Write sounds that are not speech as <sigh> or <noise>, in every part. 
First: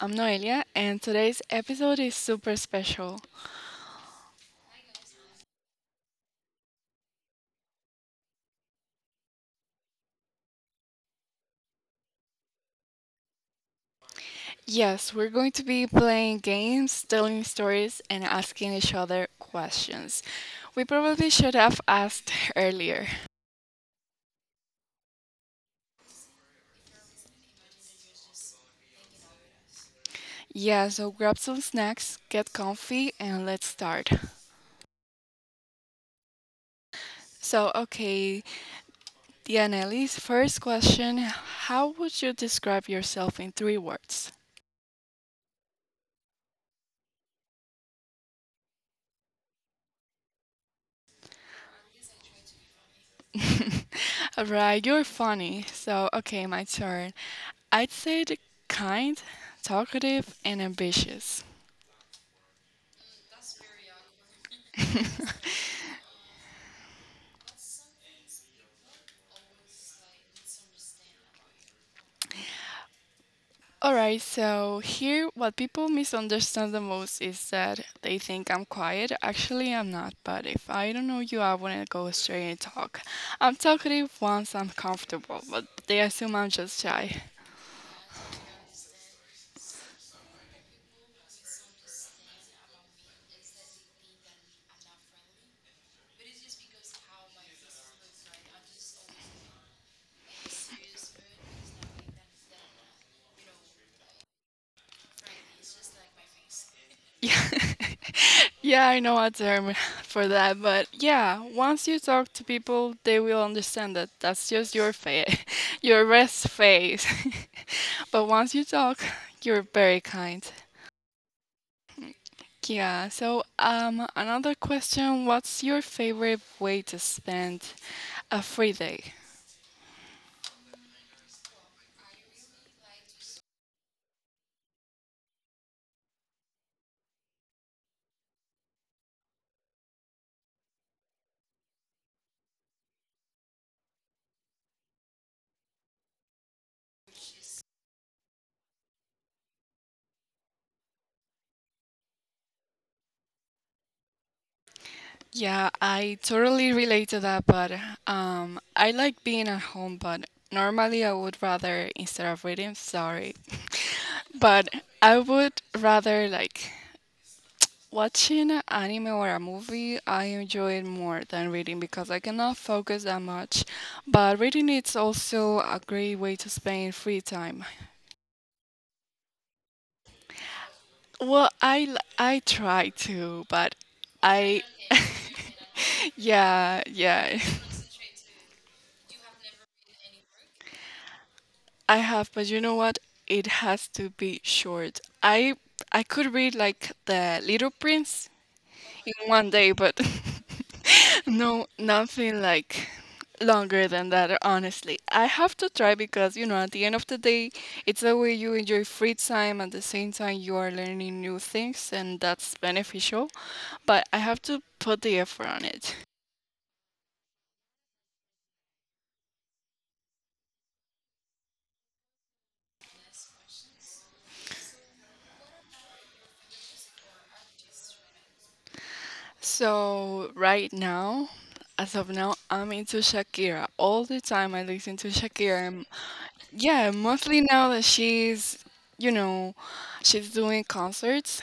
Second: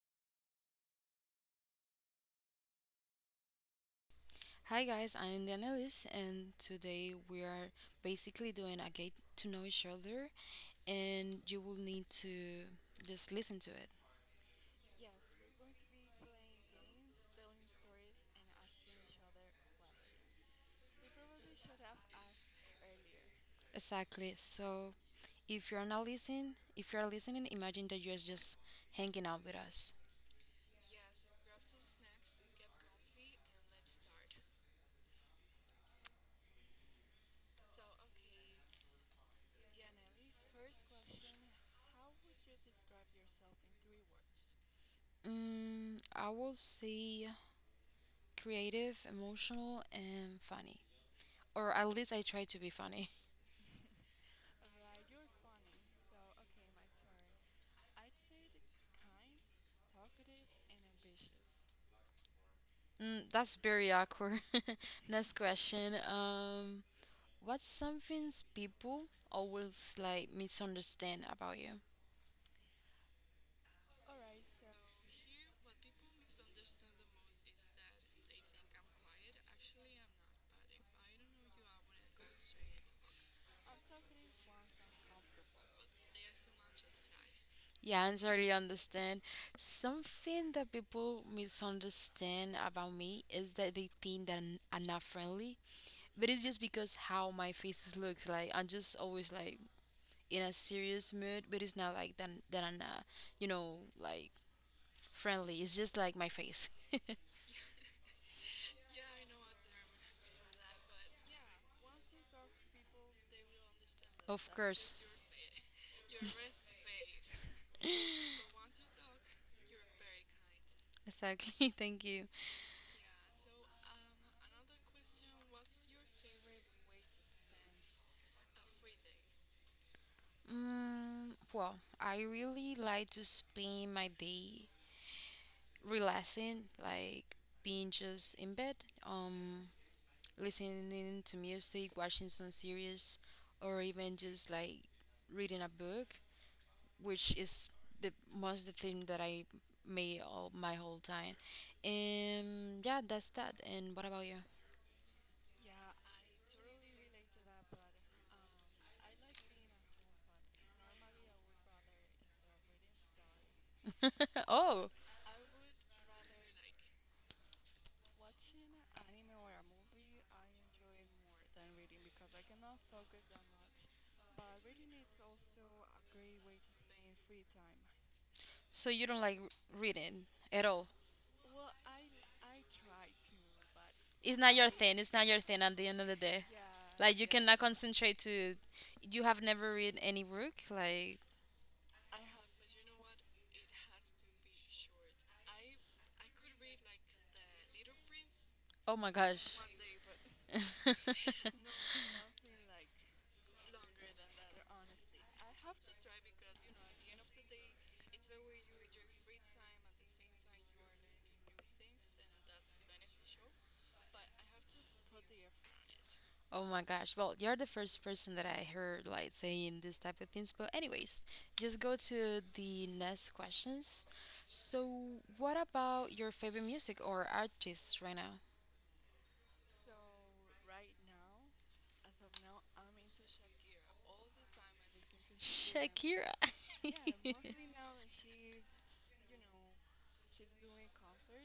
I'm Noelia, and today's episode is super special. Hi guys, I am the analyst, and today we are basically doing a get to know each other, and you will need to just listen to it. Yes, we're going to be playing games, telling stories, and asking each other questions. We probably should have asked <laughs> earlier. Exactly. So if you're not listening, if you're listening, imagine that you're just hanging out with us. Yeah, so grab some snacks, get comfy, and let's start. So, okay, Dianelli's first question: how would you describe yourself in three words? Mm, I will say creative, emotional, and funny, or at least I try to be funny. <laughs> <laughs> Alright, you're funny. So, okay, my turn. I'd say the kind, talkative, and ambitious. Mm, that's very awkward. <laughs> Next question. What's something people always like misunderstand about you? Alright, so here what people misunderstand the most is that they think I'm quiet. Actually, I'm not, but if I don't know you, I wouldn't go straight and talk. I'm talkative once I'm comfortable, but they assume I'm just shy. Yeah, I totally understand. Something that people misunderstand about me is that they think that I'm not friendly, but it's just because how my faces looks like. I'm just always like in a serious mood, but it's not like that. That I'm not, you know, like friendly. It's just like my face. <laughs> Yeah. <laughs> Yeah, I know a term <laughs> for that, but yeah, once you talk to people, they will understand that that's Of just your course. face, <laughs> your rest face. <laughs> But <laughs> once you talk, you're very kind. Exactly. <laughs> Thank you. Yeah, so another question, what's your favorite way to spend a free day? Mm, well, I really like to spend my day relaxing, like being just in bed, um, listening to music, watching some series, or even just like reading a book, which is the thing that I made all my whole time. And yeah, that's that. And what about you? Yeah, I totally relate to that, but I like being at home, but normally I would rather, instead of reading, sorry. <laughs> But Oh, I would rather like watching an anime or a movie. I enjoy it more than reading because I cannot focus that much. But reading is also a great way to spend free time. so you don't like reading at all? Well, I try to, but It's not I— your thing. It's not your thing at the end of the <laughs> day. Yeah, yeah, like you yeah, yeah. cannot concentrate to. You have never read any book. Like <laughs> I have, but you know what? It has to be short. I could read like the Little Prince oh my in one gosh. <laughs> day, but <laughs> <laughs> No, no, nothing like longer than that, honestly. I have to try because, at the end of the day, it's a way you enjoy free time. At the same time, you are learning new things, and that's beneficial. But I have to put the effort on it. no. Oh my gosh. Well, you're the first person that I heard like saying this type of things. But anyways, just go to the next questions. So, what about your favorite music or artists right now? So, right now, as of now, I'm into Shakira. All the time I listen to Shakira. And Shakira. <laughs> yeah, Yeah, mostly Moses. now that she's, you know, she's doing concerts.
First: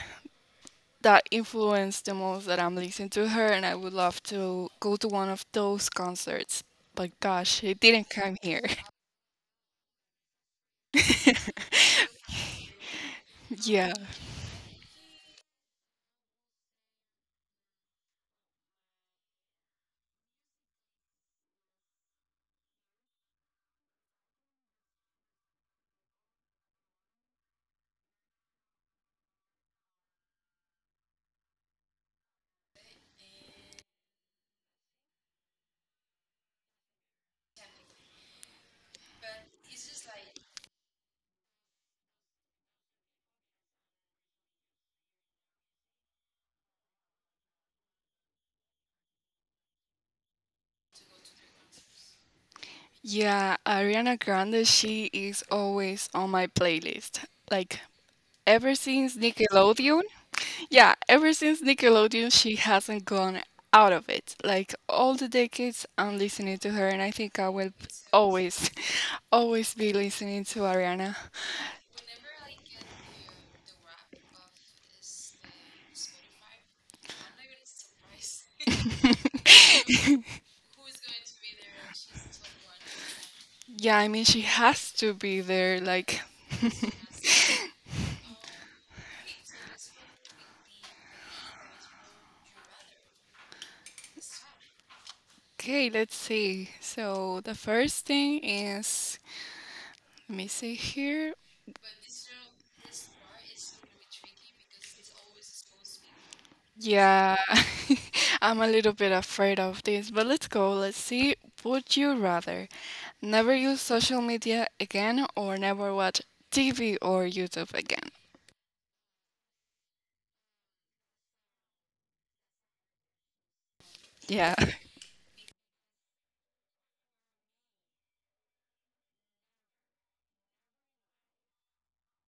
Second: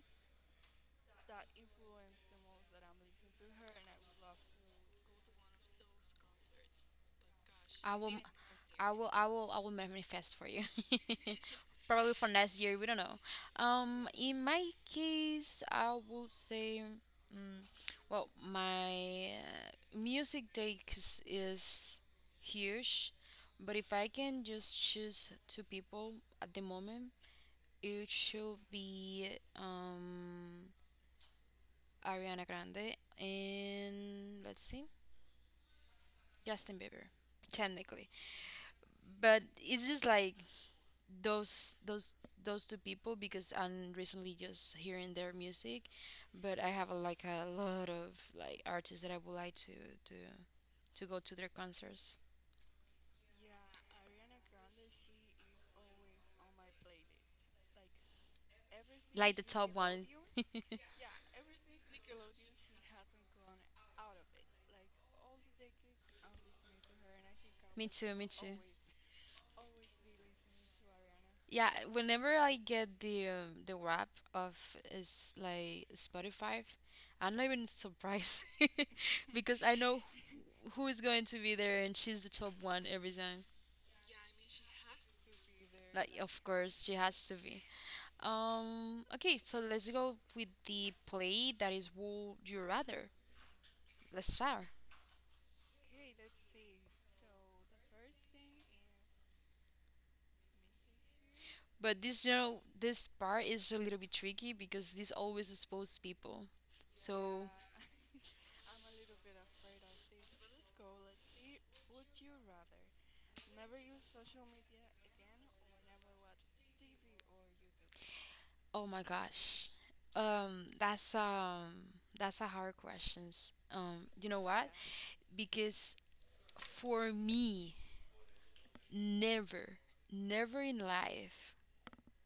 That influenced the most that I'm listening to her, and I would love to go to one of those concerts. But gosh, it I didn't will, come here. I will manifest for you. <laughs> <laughs> Probably for next year. We don't know. Yeah, In my case, I would say, mm, well, my music takes is huge, but if I can just choose two people at the moment, it should be um Ariana Grande and let's see, Justin Bieber technically. But it's just like those those those two people because I'm recently just hearing their music, but I have a, like a lot of like artists that I would like to to go to their concerts, yeah, Ariana Grande, she is always on my playlist. Like ever since like the top Nickelodeon, one. <laughs> yeah, ever since Nickelodeon, she hasn't gone out of it. Like all the decades, I'm listening to her, and I think I will Me too, me too. always, <laughs> always be listening to Ariana. Yeah, whenever I get the wrap of is like Spotify, I'm not even surprised <laughs> because I know <laughs> who is going to be there, and she's the top one every time. Yeah, I mean, she has to be there. Like, Like, of course, she has to be. Okay, so let's go with the play that is Would You Rather. Let's start. okay, let's see. So, the first thing is, let me see here. But this, you know, this part is a little bit tricky because this always exposes people. Yeah, So. <laughs> I'm a little bit afraid of this, but let's go. Let's see. Would you rather never use social media again or never watch TV or YouTube again? Oh my gosh. Um, that's um that's a hard questions. You know Yeah. what? <laughs> Because for me, never, never in life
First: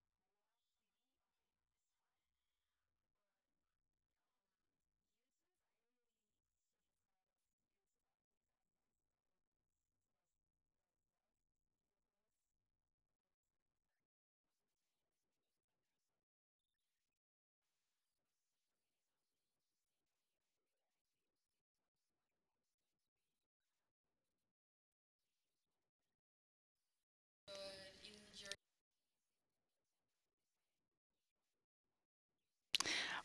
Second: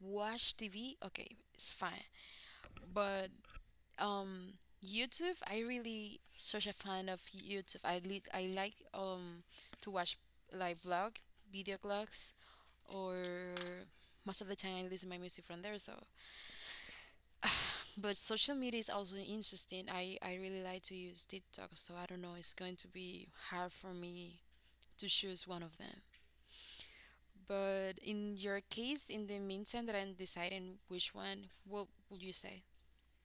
watch TV. Okay, it's fine. But um YouTube, I really such a fan of YouTube. I like to watch like vlog, video blogs, or most of the time I listen my music from there. So but social media is also interesting. I really like to use TikTok, so I don't know, it's going to be hard for me to choose one of them. But in your case, in the meantime that I'm deciding which one, what would you say?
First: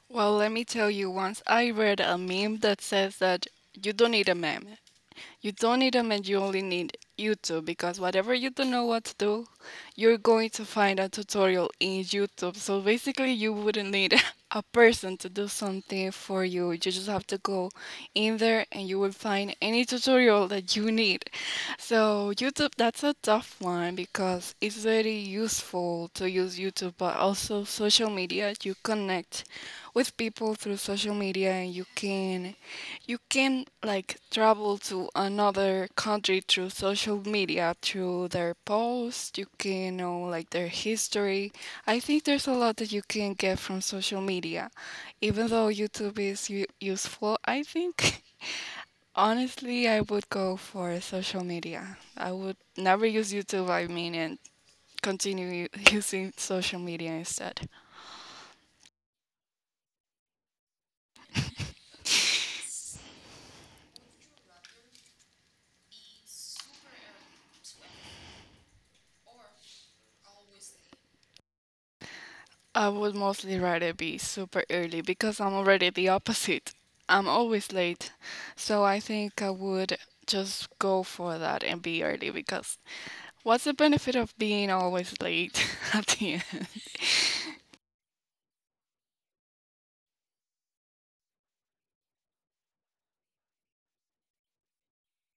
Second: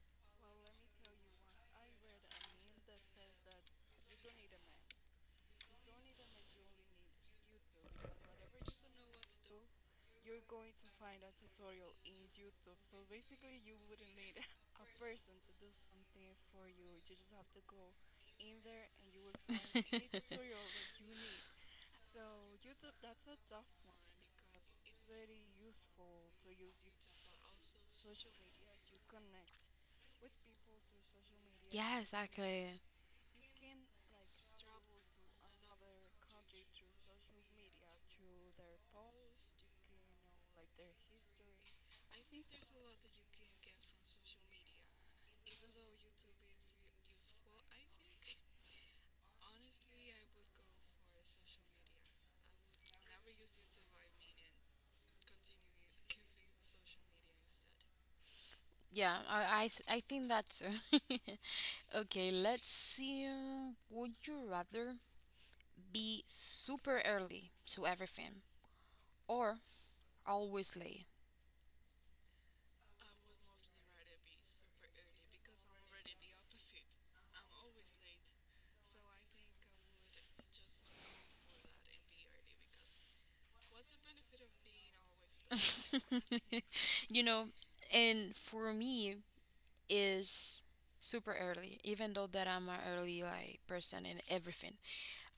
Well, let me tell you, once I read a meme that says that you don't need a meme. You don't need them and you only need YouTube because whatever, you don't know what to do, you're going to find a tutorial in YouTube. So basically, you wouldn't need <laughs> a person to do something for you. You just have to go in there and you will find any tutorial <laughs> that you need. So, YouTube, that's a tough one because it's very useful to use YouTube, but also social media. You connect with people through social media and Yeah, exactly. you can like travel to another country through social media, through their posts. You can know like their history. I think there's a lot that you can get from social media. Even though YouTube is useful, I think <laughs> honestly I would go for social media. I would never use YouTube, I mean, and continue <laughs> using social media instead. Yeah, I think that too. <laughs> Okay, let's see. Would you rather be super early to everything or always late? I would mostly rather be super early because I'm already the opposite. I'm always late. So I think I would just go for that and be early because what's the benefit of being always late <laughs> at <laughs> the end? You know, and for me is super early, even though that I'm an early like person in everything.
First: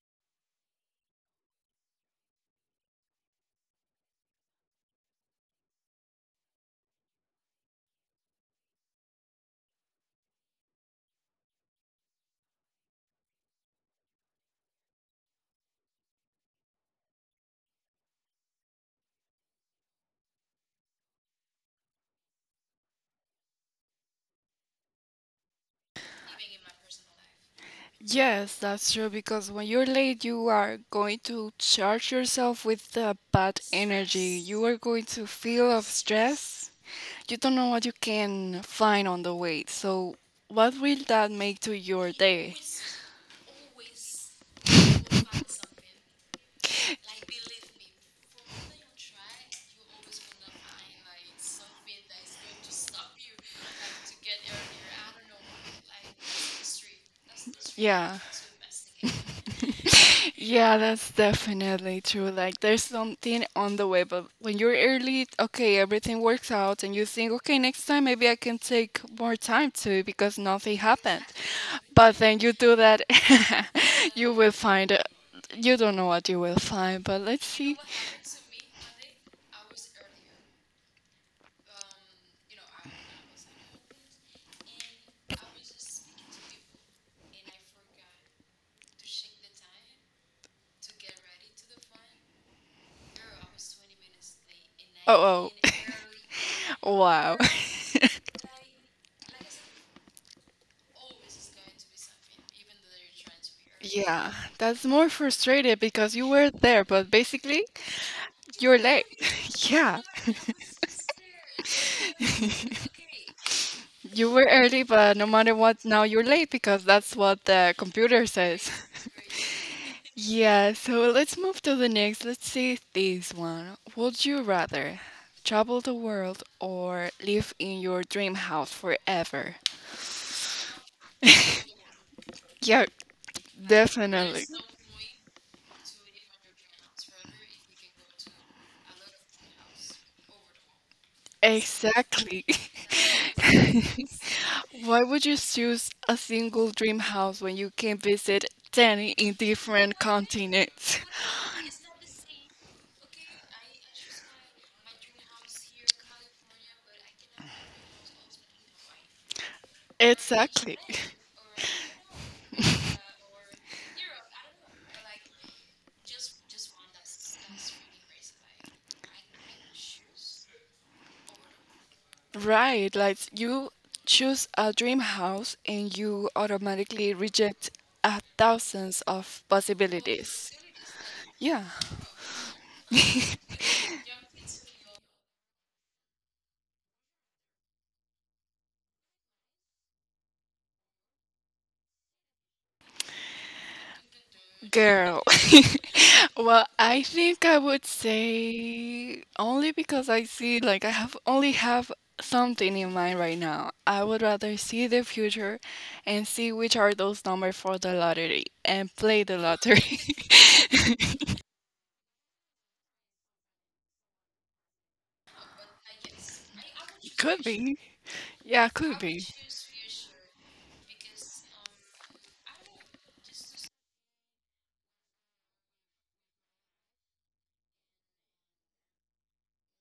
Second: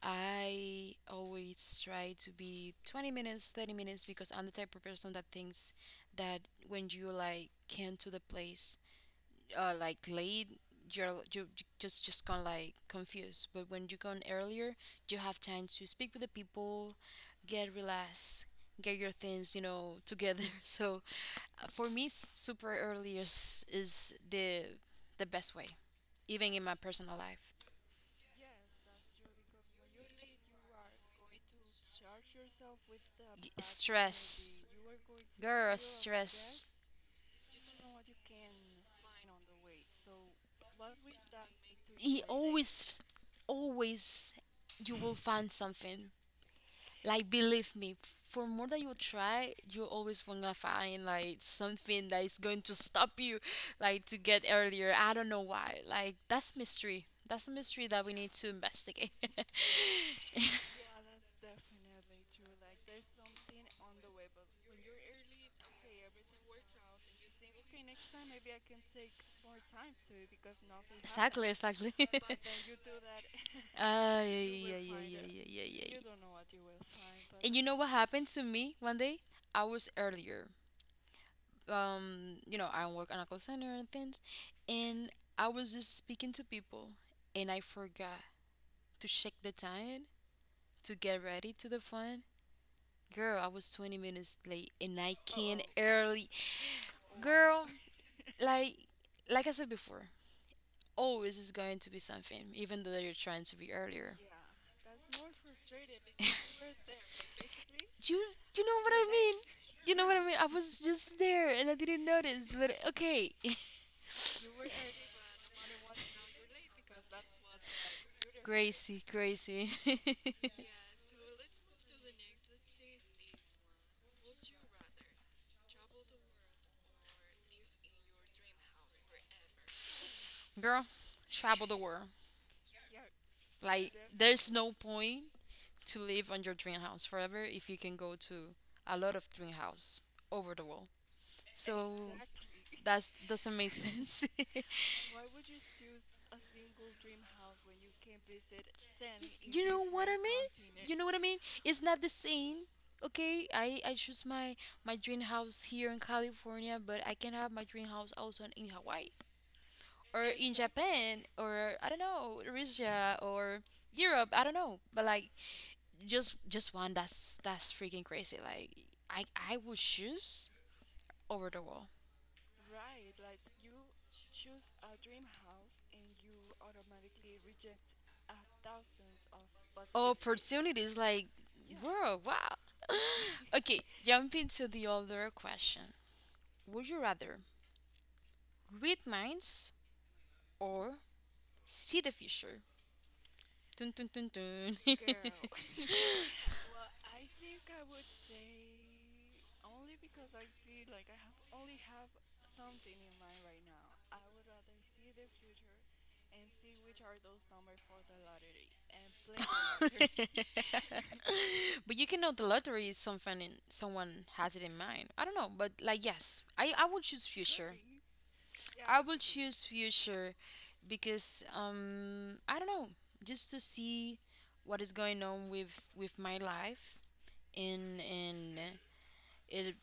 I always try to be 20 minutes, 30 minutes because I'm the type of person that thinks that when you like came to the place like late, you're you you just kind of like confused, but when you gone earlier you have time to speak with the people, get relaxed, get your things, you know, together. <laughs> So for me super early is the best way, even in my personal life. Yes, that's true because when you're late, you are going to charge yourself with the Y- bad energy. stress, You are going to feel girl, of stress. stress. You don't know what you can find on the way. So what will that make to your He day? always, always, you will find something. Like believe me, for more that you try, you're always gonna find like something that is going to stop you, like to get earlier. I don't know why. Like that's mystery. That's a mystery that we Yeah. need to investigate. <laughs> Yeah, that's definitely true. Like, there's something on the way, but when you're early, okay, everything works out, and you think, okay, next time maybe I can take more time to because nothing happened. Exactly, exactly. <laughs> But then you do that, <laughs> Ah, you yeah, will yeah, yeah, find— yeah, yeah, yeah, you yeah, yeah. don't know what you will find, but let's And you know see. what happened to me one day? I was earlier. You know, I work on a call center and things, and I was just speaking to people, and I forgot to check the time to get ready to the phone. Girl, I was 20 minutes late, and I Oh, came oh. oh, <laughs> early. Wow. Girl, <laughs> like, like I said before, always is going to be something, even though you're trying to be earlier. Yeah, that's more frustrated because you were there, but basically Do you you're know what late. I <laughs> mean? You Yeah. know what I mean? I was <laughs> just there, and I didn't notice. But okay. <laughs> You You were early, but no matter what, now you're late because that's what the computer says. crazy, <laughs> crazy. Yeah, so let's move to the next. Let's see this one. Would you rather travel the world or live in your dream house forever? <laughs> Girl, <laughs> travel the world. Yeah, Like, definitely. there's no point to live on your dream house forever if you can go to a lot of dream house over the world. So, Exactly. that doesn't make sense. <laughs> <laughs> Why would you choose a single dream house when you can visit 10 in You know different what I mean? You continents? know what I mean? <laughs> It's not the same. Okay, I choose my dream house here in California, but I can have my dream house also in Hawaii, or in Exactly. Japan, or I don't know, Russia, or Europe, I don't know, but like just one, that's freaking crazy, like I would choose over the wall Right, like you choose a dream house and you automatically reject a thousands of possibilities. opportunities like Yeah. yeah, bro, wow. <laughs> <laughs> Okay, jumping to the other question, would you rather read minds or see the future? Dun, dun, dun, dun. Girl, <laughs> <laughs> well, I think I would say only because I see like I have only have something in mind right now. I would rather see the future and see which are those numbers for the lottery and <laughs> play the lottery. Lottery. <laughs> <laughs> But you can know the lottery is something in, someone has it in mind. I don't know, but like yes, I would choose Could future. be. Yeah, I could will be. choose future because I don't know, just to see what is going on with my life and if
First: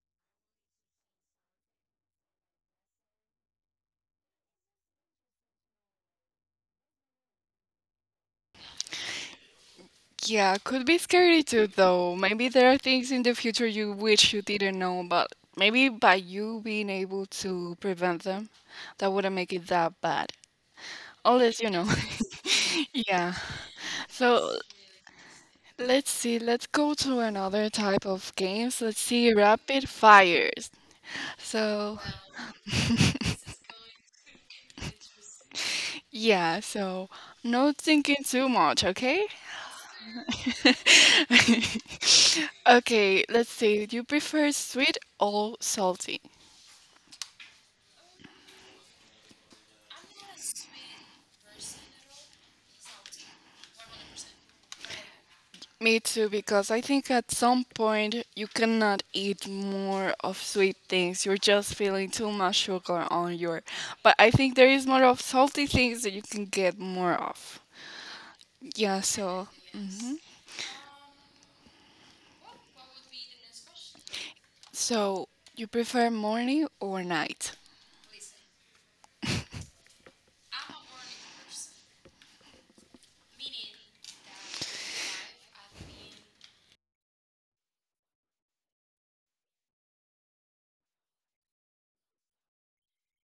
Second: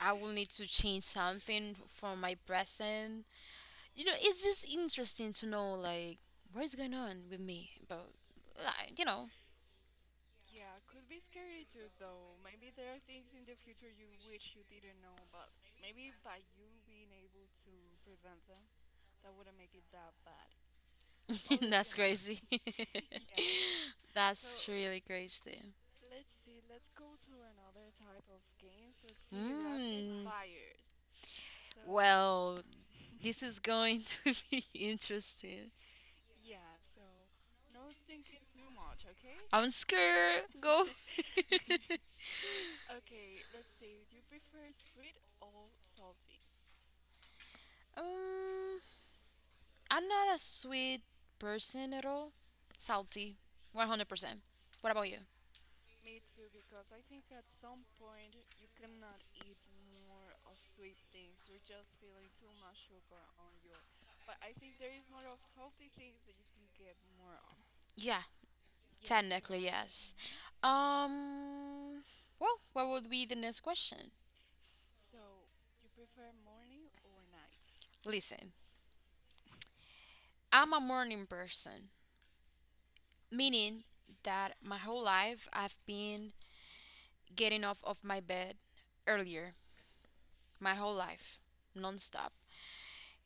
I will need to change something from my present. You know, it's just interesting to know like what is going on with me, but like, you know, Yeah, could be scary too, though. Maybe there are things in the future you wish you didn't know, but maybe by you being able to prevent them, that wouldn't make it that bad. Unless, you <laughs> know, that's crazy. <laughs> <laughs> yeah. So So that's so really crazy. let's see, let's go to another type of games. Let's see, rapid Mm. fires. So, Well, this <laughs> is going <laughs> to be interesting. yeah, so no thinking too much, okay? I'm scared. <laughs> Go. <laughs> Okay, let's see. Do you prefer sweet or salty? um, I'm not a sweet person at all. Salty, 100%. What about you? Me too, because I think at some point you cannot eat more of sweet things. You're just feeling too much sugar on your. But I think there is more of salty things that you can get more of. Yeah, Yeah, so technically yes. Um, well, what would be the next question? so you prefer morning or night? Listen, I'm a morning person, meaning that my whole life I've been getting off of my bed earlier, my whole life, nonstop.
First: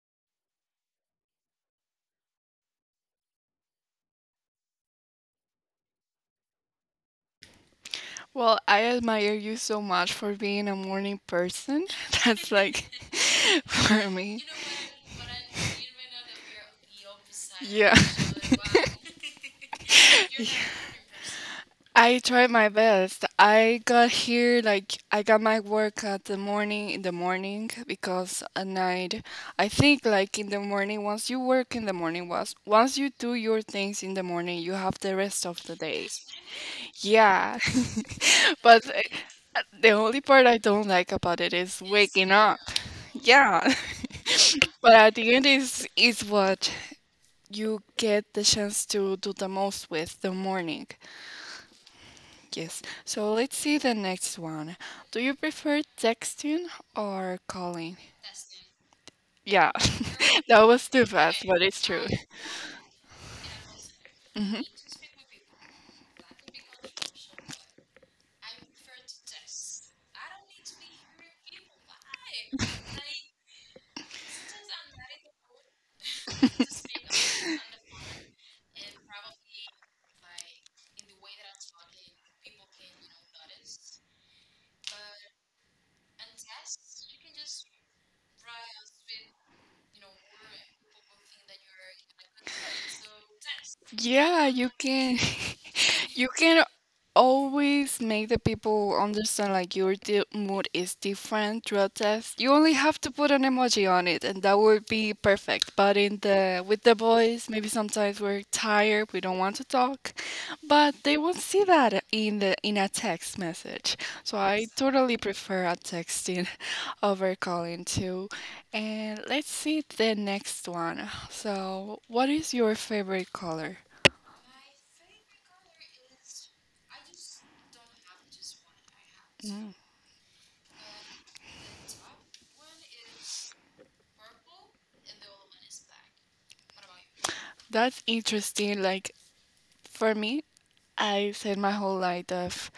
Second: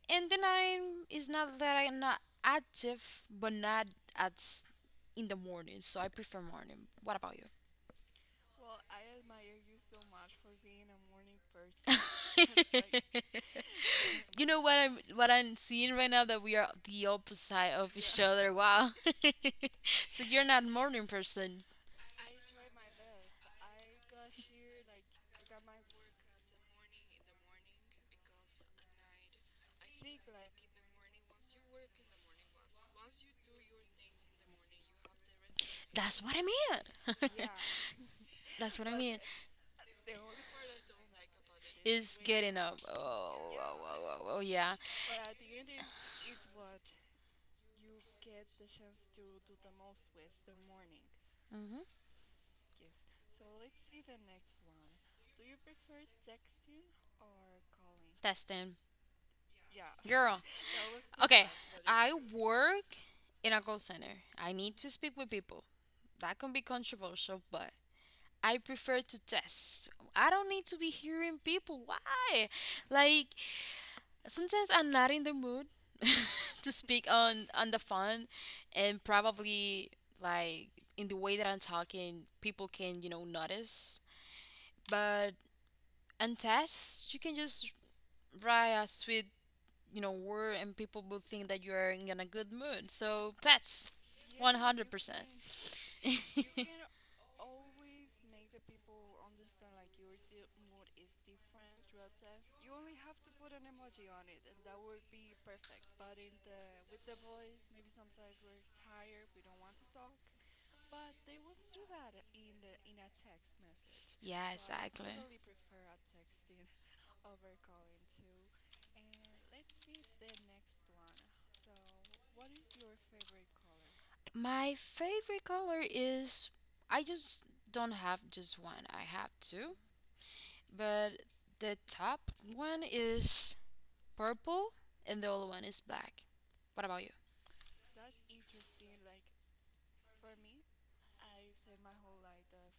And then I'm, it's not that I'm not active, but not at s- in the morning. So I prefer morning. What about Well, I admire you so much for being a morning person. <laughs> you? That's like <laughs> <laughs> for me. You know what I'm seeing right now that we are the opposite Yeah. of each other. Wow. <laughs> So <laughs> you're Yeah. not morning person. I tried my best. I got here like I got my work at the morning, in the morning, because at night I think like in the morning, once you work in the morning, once you do your things in the morning, you have the rest of the day. That's what I mean. Yeah. <laughs> <laughs> That's But what I But mean, the only part I don't like about it is is waking getting up. up. Oh, Yeah. oh, oh, oh, oh <laughs> yeah. But at the end is what you get the chance to do the most with the morning. Mm-hmm. Yes. So let's see the next one. Do you prefer texting or calling? That's Yeah, <laughs> girl. that was too Okay. fast, but it's true. I work in a call center. I need to speak with people. That can be controversial, but I prefer to test. I don't need to be hearing people. Why? Like sometimes I'm not in the mood <laughs> to speak on the phone, and probably like in the way that I'm talking, people can, you know, notice. But on tests, you can just right a sweet, you know, word, and people will think that you're in a good mood, so that's Yeah, you can 100%. <laughs> you <laughs> can always make the people understand like your di mood is different throughout text. You only have to put an emoji on it and that would be perfect. But in the with the boys, maybe sometimes we're tired, we don't want to talk, but they won't see that in the in a text message. So Yeah, I exactly. totally prefer a texting <laughs> over calling too. And let's see the next one. So, what is your favorite color? My favorite color is, I just don't have just one, I have two, Mm, but the top one is purple, and the other one is black. What about you? That's interesting. Like for me, I said my whole life that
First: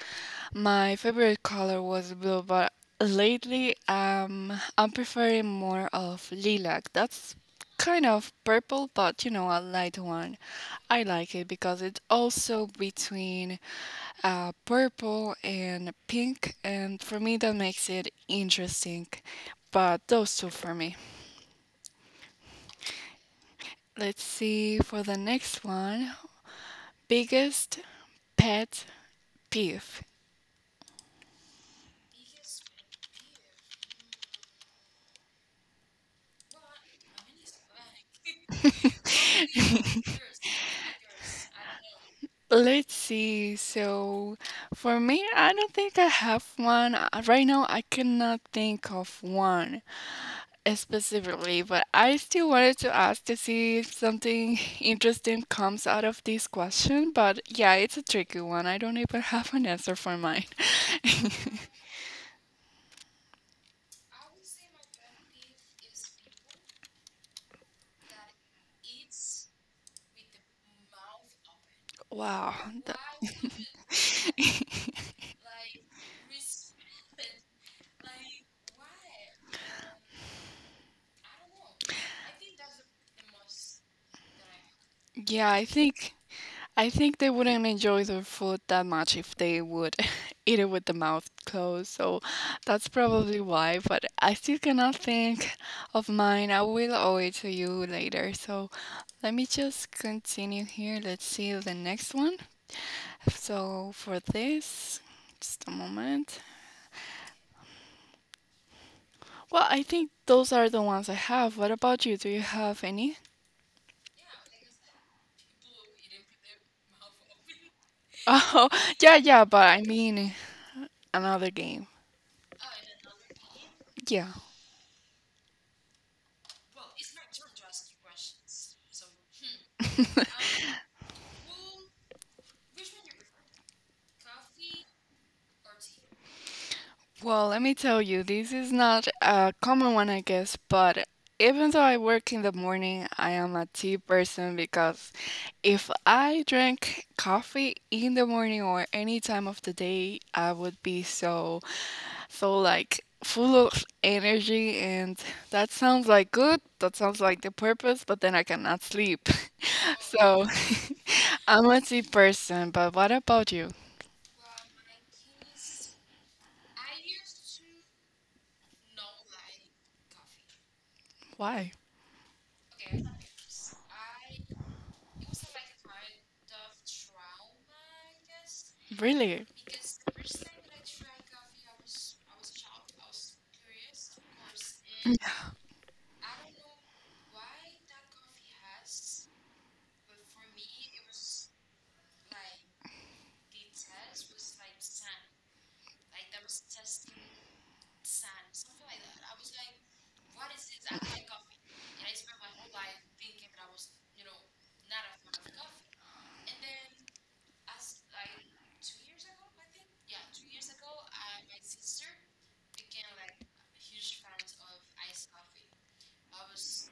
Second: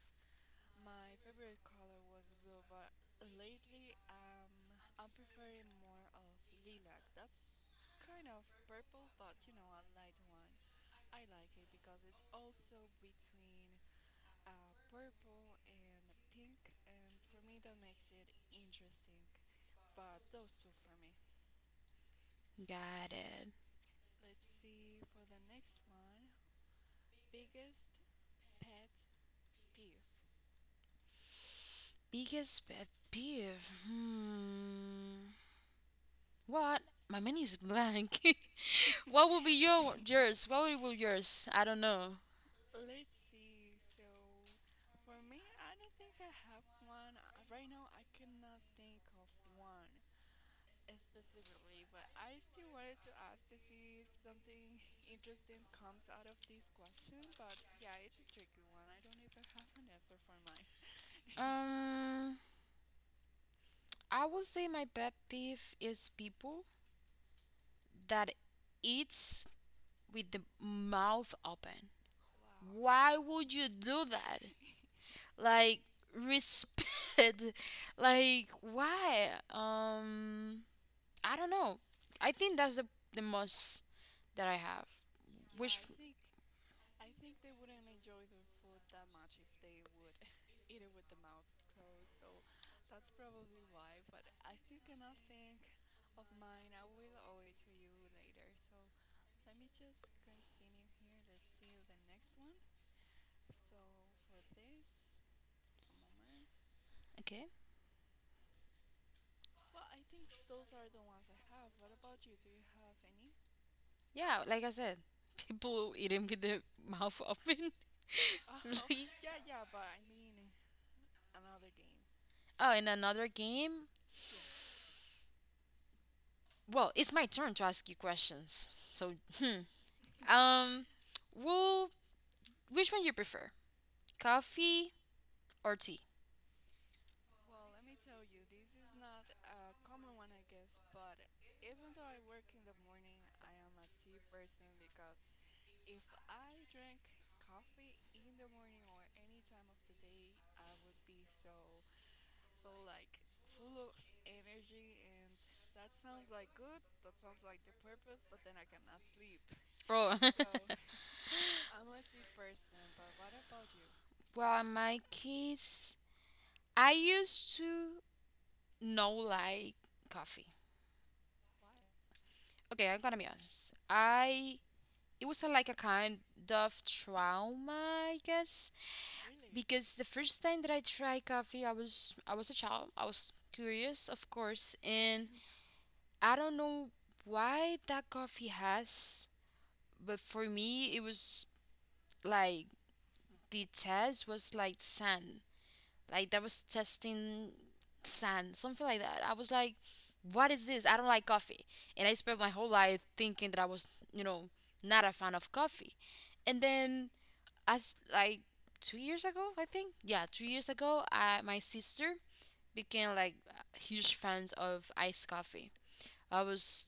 my favorite color was blue, but lately I'm preferring more of lilac. That's kind of purple, but you know a light one. I like it because it's also between purple and pink, and for me that makes it interesting. But those two for me. Got it. Let's see for the next one. Biggest pet peeve. Biggest pet peeve. Hmm. What? My menu is blank. <laughs> What <laughs> will be yours? What will be yours? I don't know. Let's see. So, for me, I don't think I have one. Right now, I cannot think of one specifically, but I still wanted to ask to see if something interesting comes out of this question. But yeah, it's a tricky one. I don't even have an answer for mine. <laughs> Um, I would say my pet peeve is people that eats with the mouth open. Wow. That— Why would you do that? Like respect. <laughs> Like why? I don't know. I think that's the most that I have. <laughs> yeah, I Which think. I think they wouldn't enjoy their food that much if they would <laughs> eat it with the mouth closed. So that's probably why. But I still cannot think of mine. I will owe it to you later. So let me just continue here. Let's see the next one. So for this, just a moment. okay? Well, I think those are the ones I have. What about you? Do you have any? <laughs> Yeah, like I said, <laughs> people eating with the mouth open. <laughs> Oh, Like- yeah, yeah. But I mean, another game. oh, in another game. Yeah. Well, it's my turn to ask you questions. So, <laughs> hmm. Um, well, which one you prefer? Coffee or tea? Well, let me tell you, this is not a common one, I guess, but even though I work in the morning, I am a tea person because if I drank coffee in the morning or any time of the day, I would be so, so like full of energy. And that sounds like good, that sounds like the purpose, but then I cannot sleep. <laughs> Oh. <laughs> So Oh. <laughs> I'm a tea person, but what about you? Well, in my case, I used to not like coffee. Why? Okay, I'm gonna be honest. I It was a, like a kind of trauma, I guess, Really? because the first time that I tried coffee, I was a child. I was curious, of course, and I don't know why that coffee has, but for me it was like the test was like sand. Like that was testing sand, something like that. I was like, what is this? I don't like coffee. And I spent my whole life thinking that I was, you know, not a fan of coffee. And then as like 2 years ago, I think. Yeah, 2 years ago, my sister became like huge fans of iced coffee. I was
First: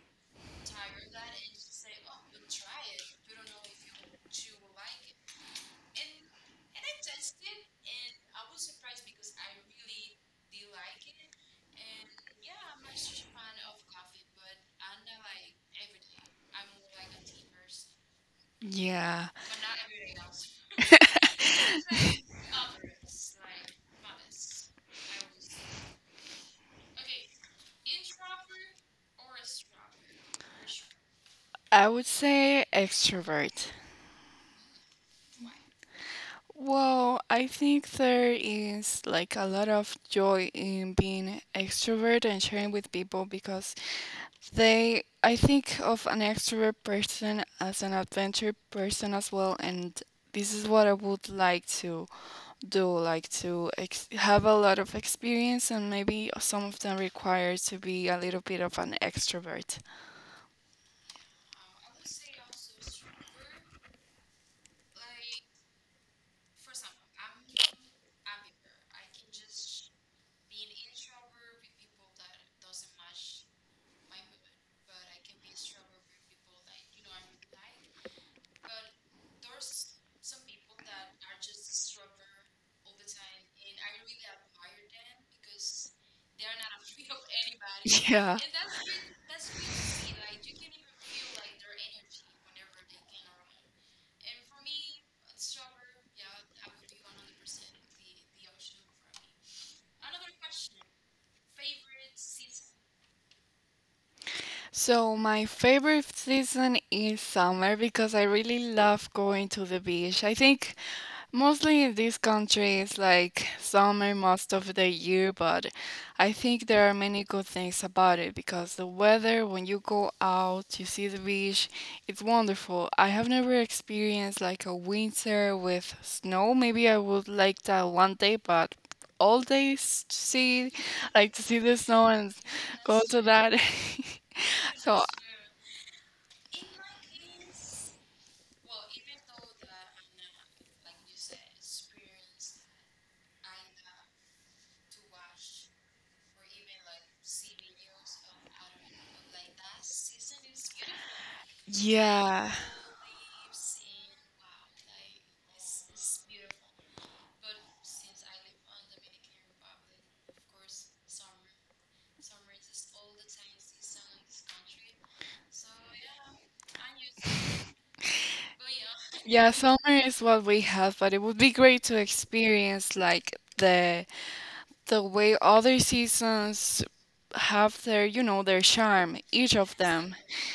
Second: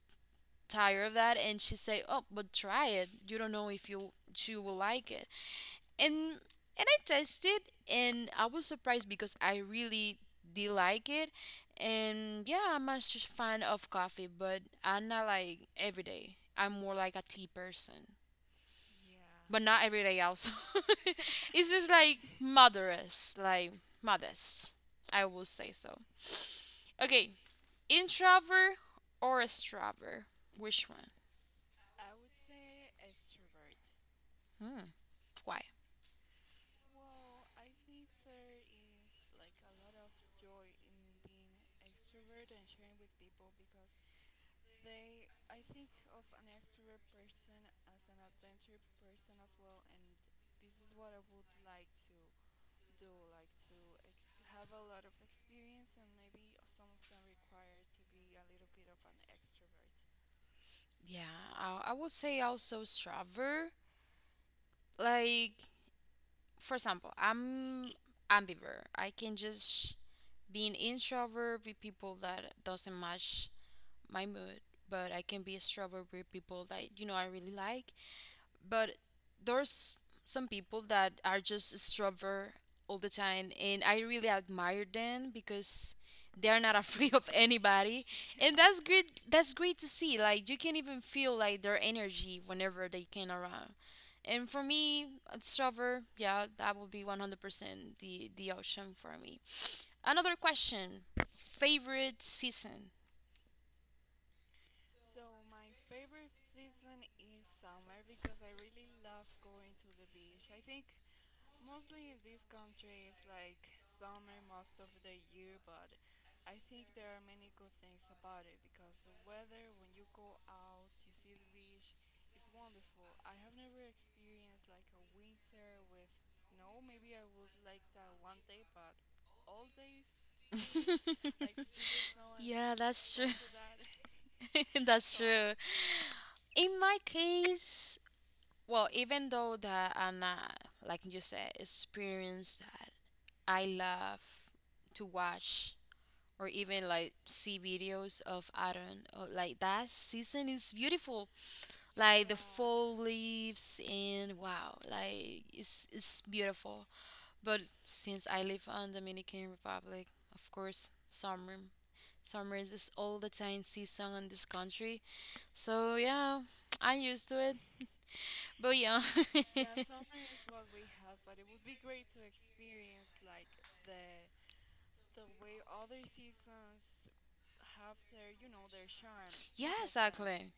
tired of that, and she said, "Oh, but try it. You don't know if you will like it." And and I tasted, and I was surprised because I really did like it. And yeah, I'm a fan of coffee, but I'm not like every day. I'm more like a tea person, Yeah. but not everything else. <laughs> it's just like <laughs> modest, like modest. I will say so. Okay, introvert or extrovert? Which one? I would say extrovert. Hmm. Why? Well, I think there is like a lot of joy in being extrovert and sharing with people because they, I think of an extrovert person as an adventure person as well, and this is what I would like to do, like to have a lot of experience, and maybe some of them require to be a little bit of an extrovert. Yeah, I would say also extrovert. Like, for example, I'm ambivert. I can just be an introvert with people that doesn't match my mood, but I can be extrovert with people that, you know, I really like. But there's some people that are just stubborn all the time, and I really admire them because they're not <laughs> afraid of anybody. Yeah. And that's great. That's great to see. Like, you can even feel like their energy whenever they came around. And for me, stubborn, yeah, that would be 100% the option for me. Another question: favorite season. So my favorite season is summer because I really love going to the beach. I think mostly in these countries, like summer most of the year, but I think there are many good things about it because the weather, when you go out, you see the beach, it's wonderful. I have never experienced like a winter with snow. Maybe I would like that one day, but all days to see, like to <laughs> see the snow and yeah, go that's to true. that. <laughs> <laughs> So, that's true. In my case, well, even though that I'm not, like you said, experienced that, I love to watch or even like see videos of autumn, or like that season is beautiful. Like the yeah. fall leaves and wow, like it's beautiful. But since I live on Dominican Republic, of course, summer summer is all the time season in this country. So yeah, <tsk> I'm used to it. But yeah. Yeah, summer <laughs> is what we have, but it would be great to experience like the way other seasons have their charm, each yeah, of seasons, them, exactly.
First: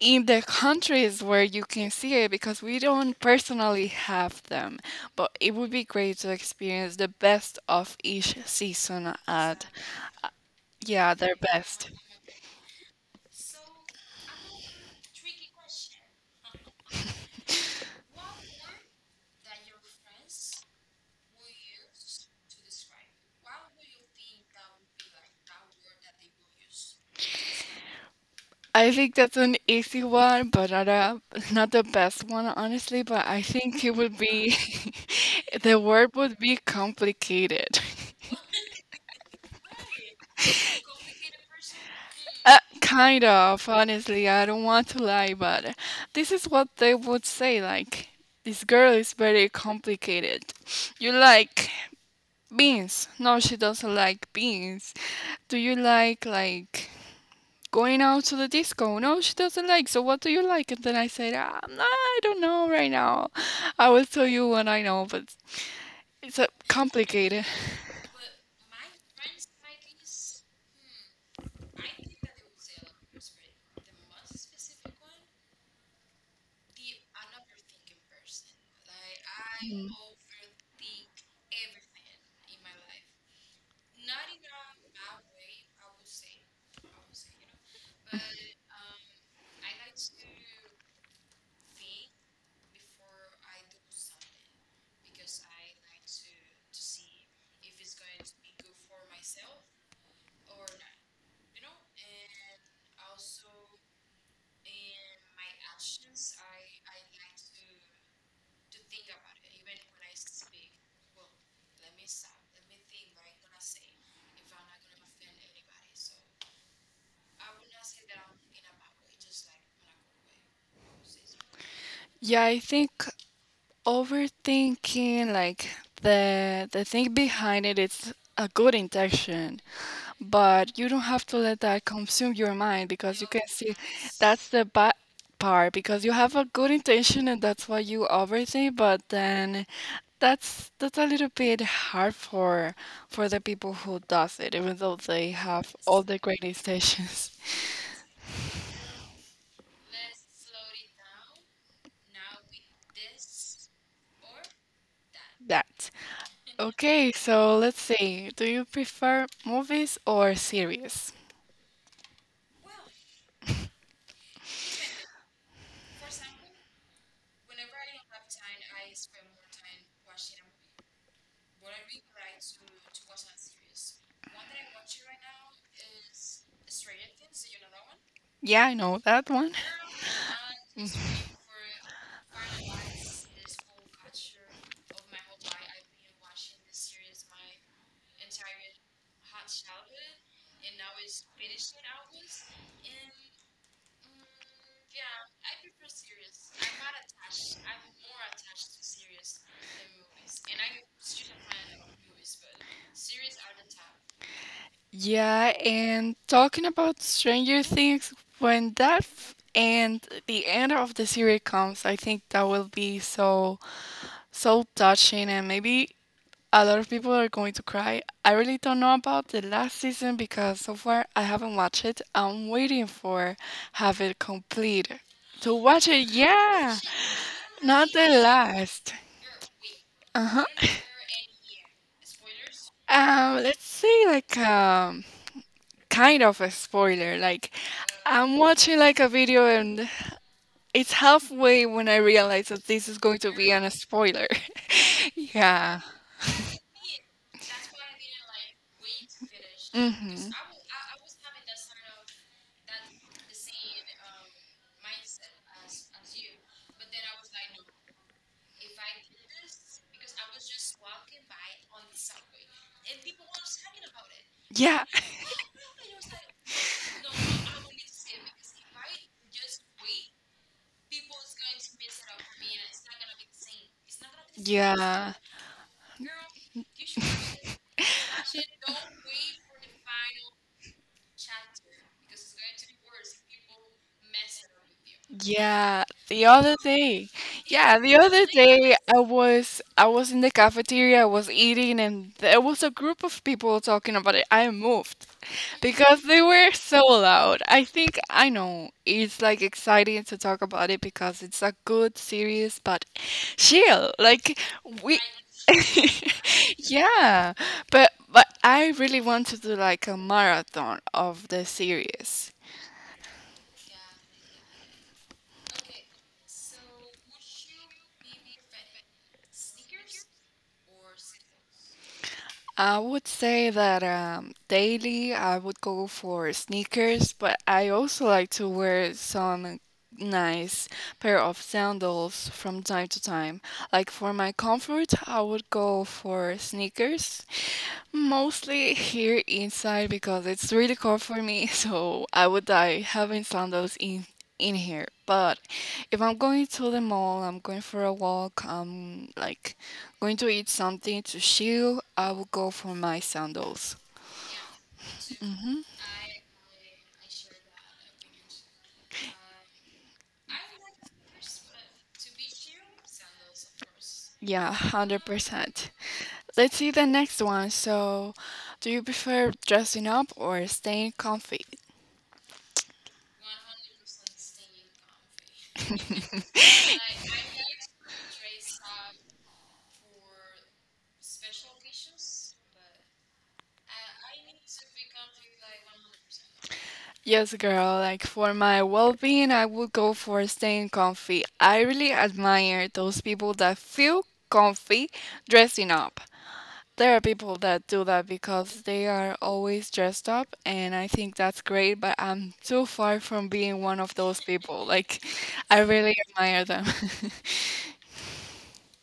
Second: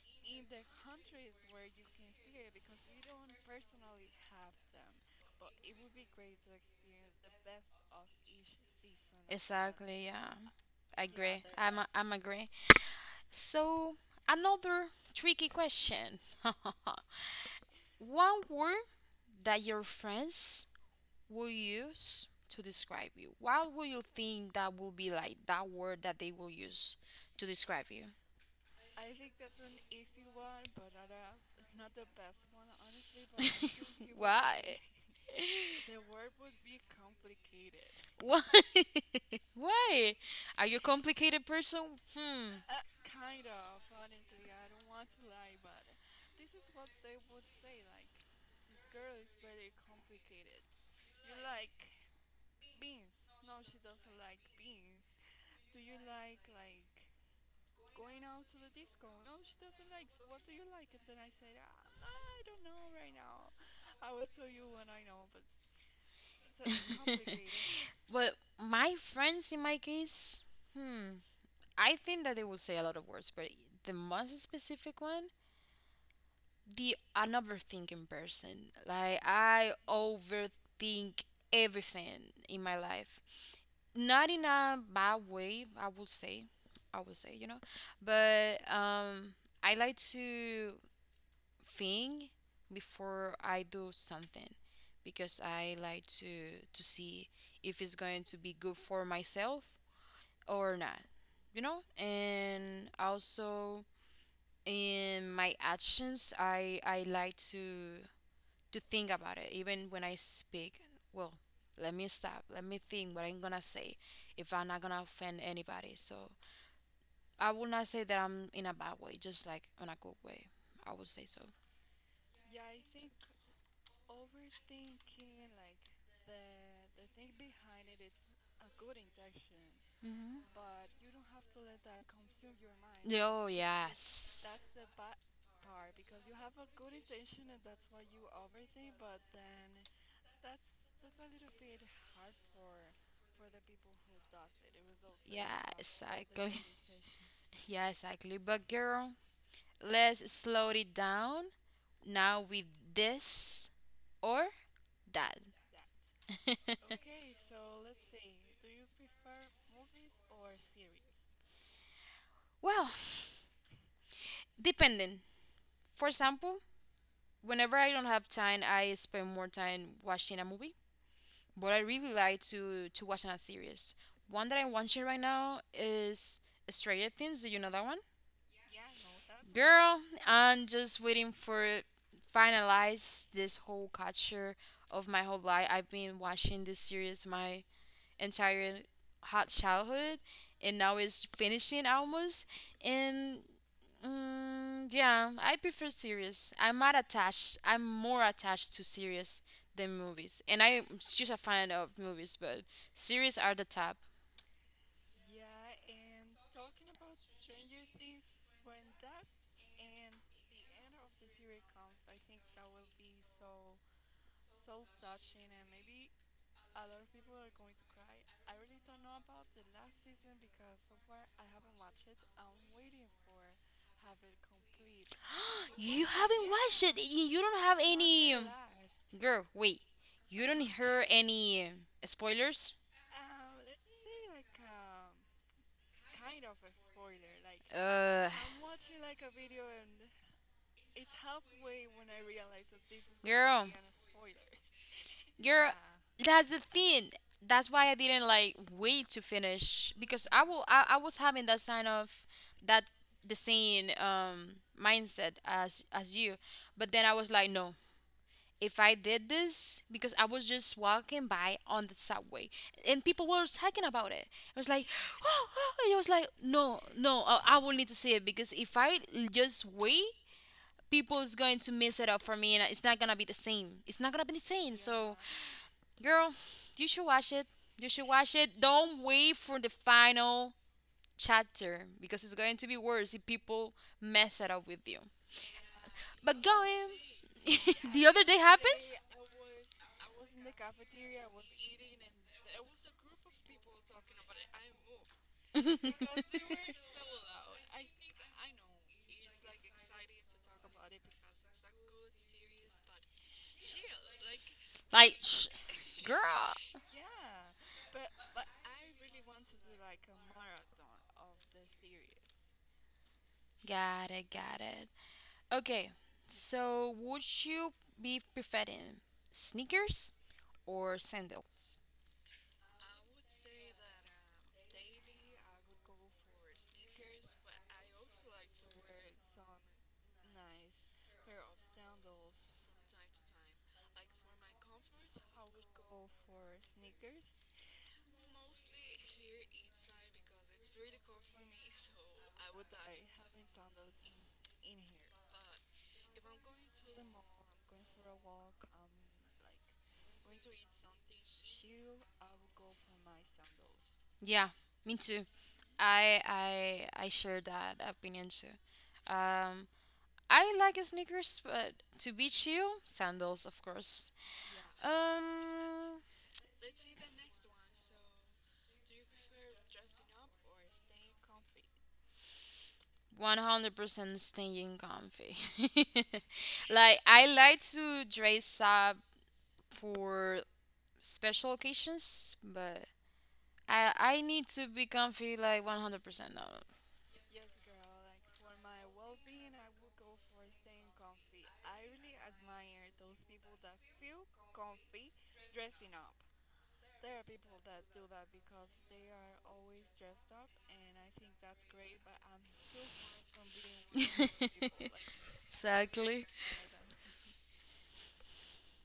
in the countries where you can see it because we don't personally have them. But it would be great to experience the best of each season Sun and stuff. at, Exactly, yeah. I, yeah, yeah, their agree. Best. I'm agree. So, another tricky question. <laughs> One word that your friends will use to describe you. What will you think that will be like that word that they will use to describe you? I think that's an easy one, but not the best one, <laughs> honestly. But I think it would be Why? <laughs> <laughs> the word would be complicated. <laughs> Why? <laughs> Why? Are you a complicated person? Hmm. Kind of, honestly. I don't want to lie, but this is what they would say. Like, this girl is very complicated. You like beans? No, she doesn't like beans. Do you like going out to the disco? No, she doesn't like. So what do you like? And then I said, I don't know right now. I will tell you when I know, but it's complicated. <laughs> But my friends, in my case, hmm, I think that they will say a lot of words, but the most specific one, the another thinking person. Like, I Mm. overthink everything in my life. Not in a bad way, I would say. I would say, you know, but I like to thing before I do something because I like to see if it's going to be good for myself or not, you know. And also in my actions, I like to think about it. Even when I speak, well, let me stop, let me think what I'm gonna say, if I'm not gonna offend anybody. So I will not say that I'm in a bad way, just like in a good way, I would say so. Yeah, I think overthinking, like the thing behind it, it's a good intention. Hmm. But you don't have to let that consume your mind because you can Oh, see yes. that's the bad part because you have a good intention and that's why you overthink, but then that's a little bit hard for the people who does it even though they Yeah, have all the great exactly. <laughs> intentions. Yeah, exactly. But girl, let's slow it down now with this or that. <laughs> That. <laughs> Okay, so let's see, do you prefer movies or series? well, depending. For example, whenever I don't have time, I spend more time watching a movie. But I really like to watch a series. One that I'm watching right now is Stranger Things. Do you know that one? Yeah, I know that one. Girl, I'm just waiting for finalize this whole culture of my whole life. I've been watching this series my entire hot childhood, and now it's finishing almost. And mm, yeah, I prefer series. I'm not attached. I'm more attached to series than movies, and I'm just a fan of movies, but series are the top. Yeah, and talking about Stranger Things, when that f- and the end of the series comes, I think that will be so touching, and maybe a lot of people are going to cry. I really don't know about the last season because so far I haven't watched it. I'm waiting for have it complete to <gasps> watch You it. haven't Yeah, watched it. You don't have not the any. last. Girl, wait. Uh You huh. don't <laughs> hear any spoilers? Let's say like. Kind of a spoiler. Like, Uh, I'm watching like a video and it's halfway when I realize that this is going to be girl, an spoiler. <laughs> girl, Yeah. that's the thing. That's why I didn't like wait to finish because Hmm. I will. I was having that sign of that the same mindset as you. But then I was like, no, if I did this because I was just walking by on the subway and people were talking about it. I was Yeah. like, <gasps> <laughs> oh, oh, and I was like, no, no, I will need to see it because if I just wait, people is going to mess it up for me, and it's not gonna be the same. It's not gonna be the same. Yeah. So, girl, you should watch it. You should watch it. Don't wait for the final chapter because it's going to be worse if people mess it up with you. Yeah, the But other going, day. Yeah, <laughs> the the other other day day happens. I was in the cafeteria, I was eating and there was a group of people talking about it. I moved because they <laughs> were so loud. I think I Exa- know it's like exciting to talk about it because it's a good series, but chill. Like, we. Like, shh, <laughs> girl. Yeah, but I really want to do like a marathon of the series. Got it, got it. Okay, so would you be preferring sneakers or sandals? I would say that daily I would go for sneakers, but I also like to wear some nice pair of sandals from time to time. Like for my comfort, I would go for sneakers, mostly here inside because it's really cold for me, <laughs> so I would die having sandals in here. But if I'm going to the mall, I'm going for a walk, I'm like going to eat something to chill, I will go for my sandals. Yeah, me too. I I share that opinion too. Um, I like sneakers, but to be chill, sandals, of course. Yeah, 100%. Um, Let's see the next one. So, do you prefer dressing up or staying comfy? 100% staying comfy. <laughs> like, I like to dress up for special occasions, but I need to be comfy like 100% now. Yes, girl, like for my well-being, I would go for staying comfy. I really admire those people that feel comfy dressing up. There are people that do that because they are always dressed up, and I think that's great, but I'm too far from being one of those people. <laughs> Like, I really exactly. admire them.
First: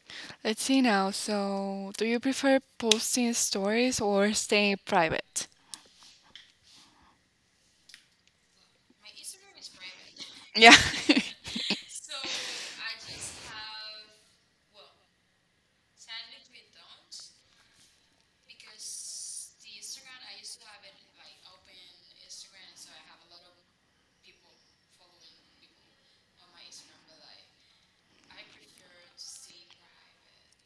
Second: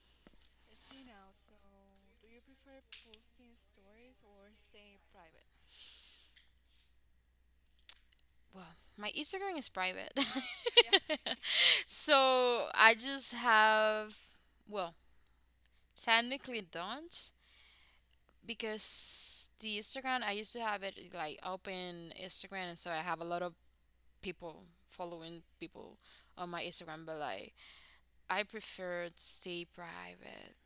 <laughs> Let's see now. So, do you prefer posting stories or staying private? Well, my Instagram is private. Yeah. <laughs> <laughs> so I just have, well, technically don't, because the Instagram I used to have it like open Instagram, and so I have a lot of people following people on my Instagram. But like, I prefer to stay private.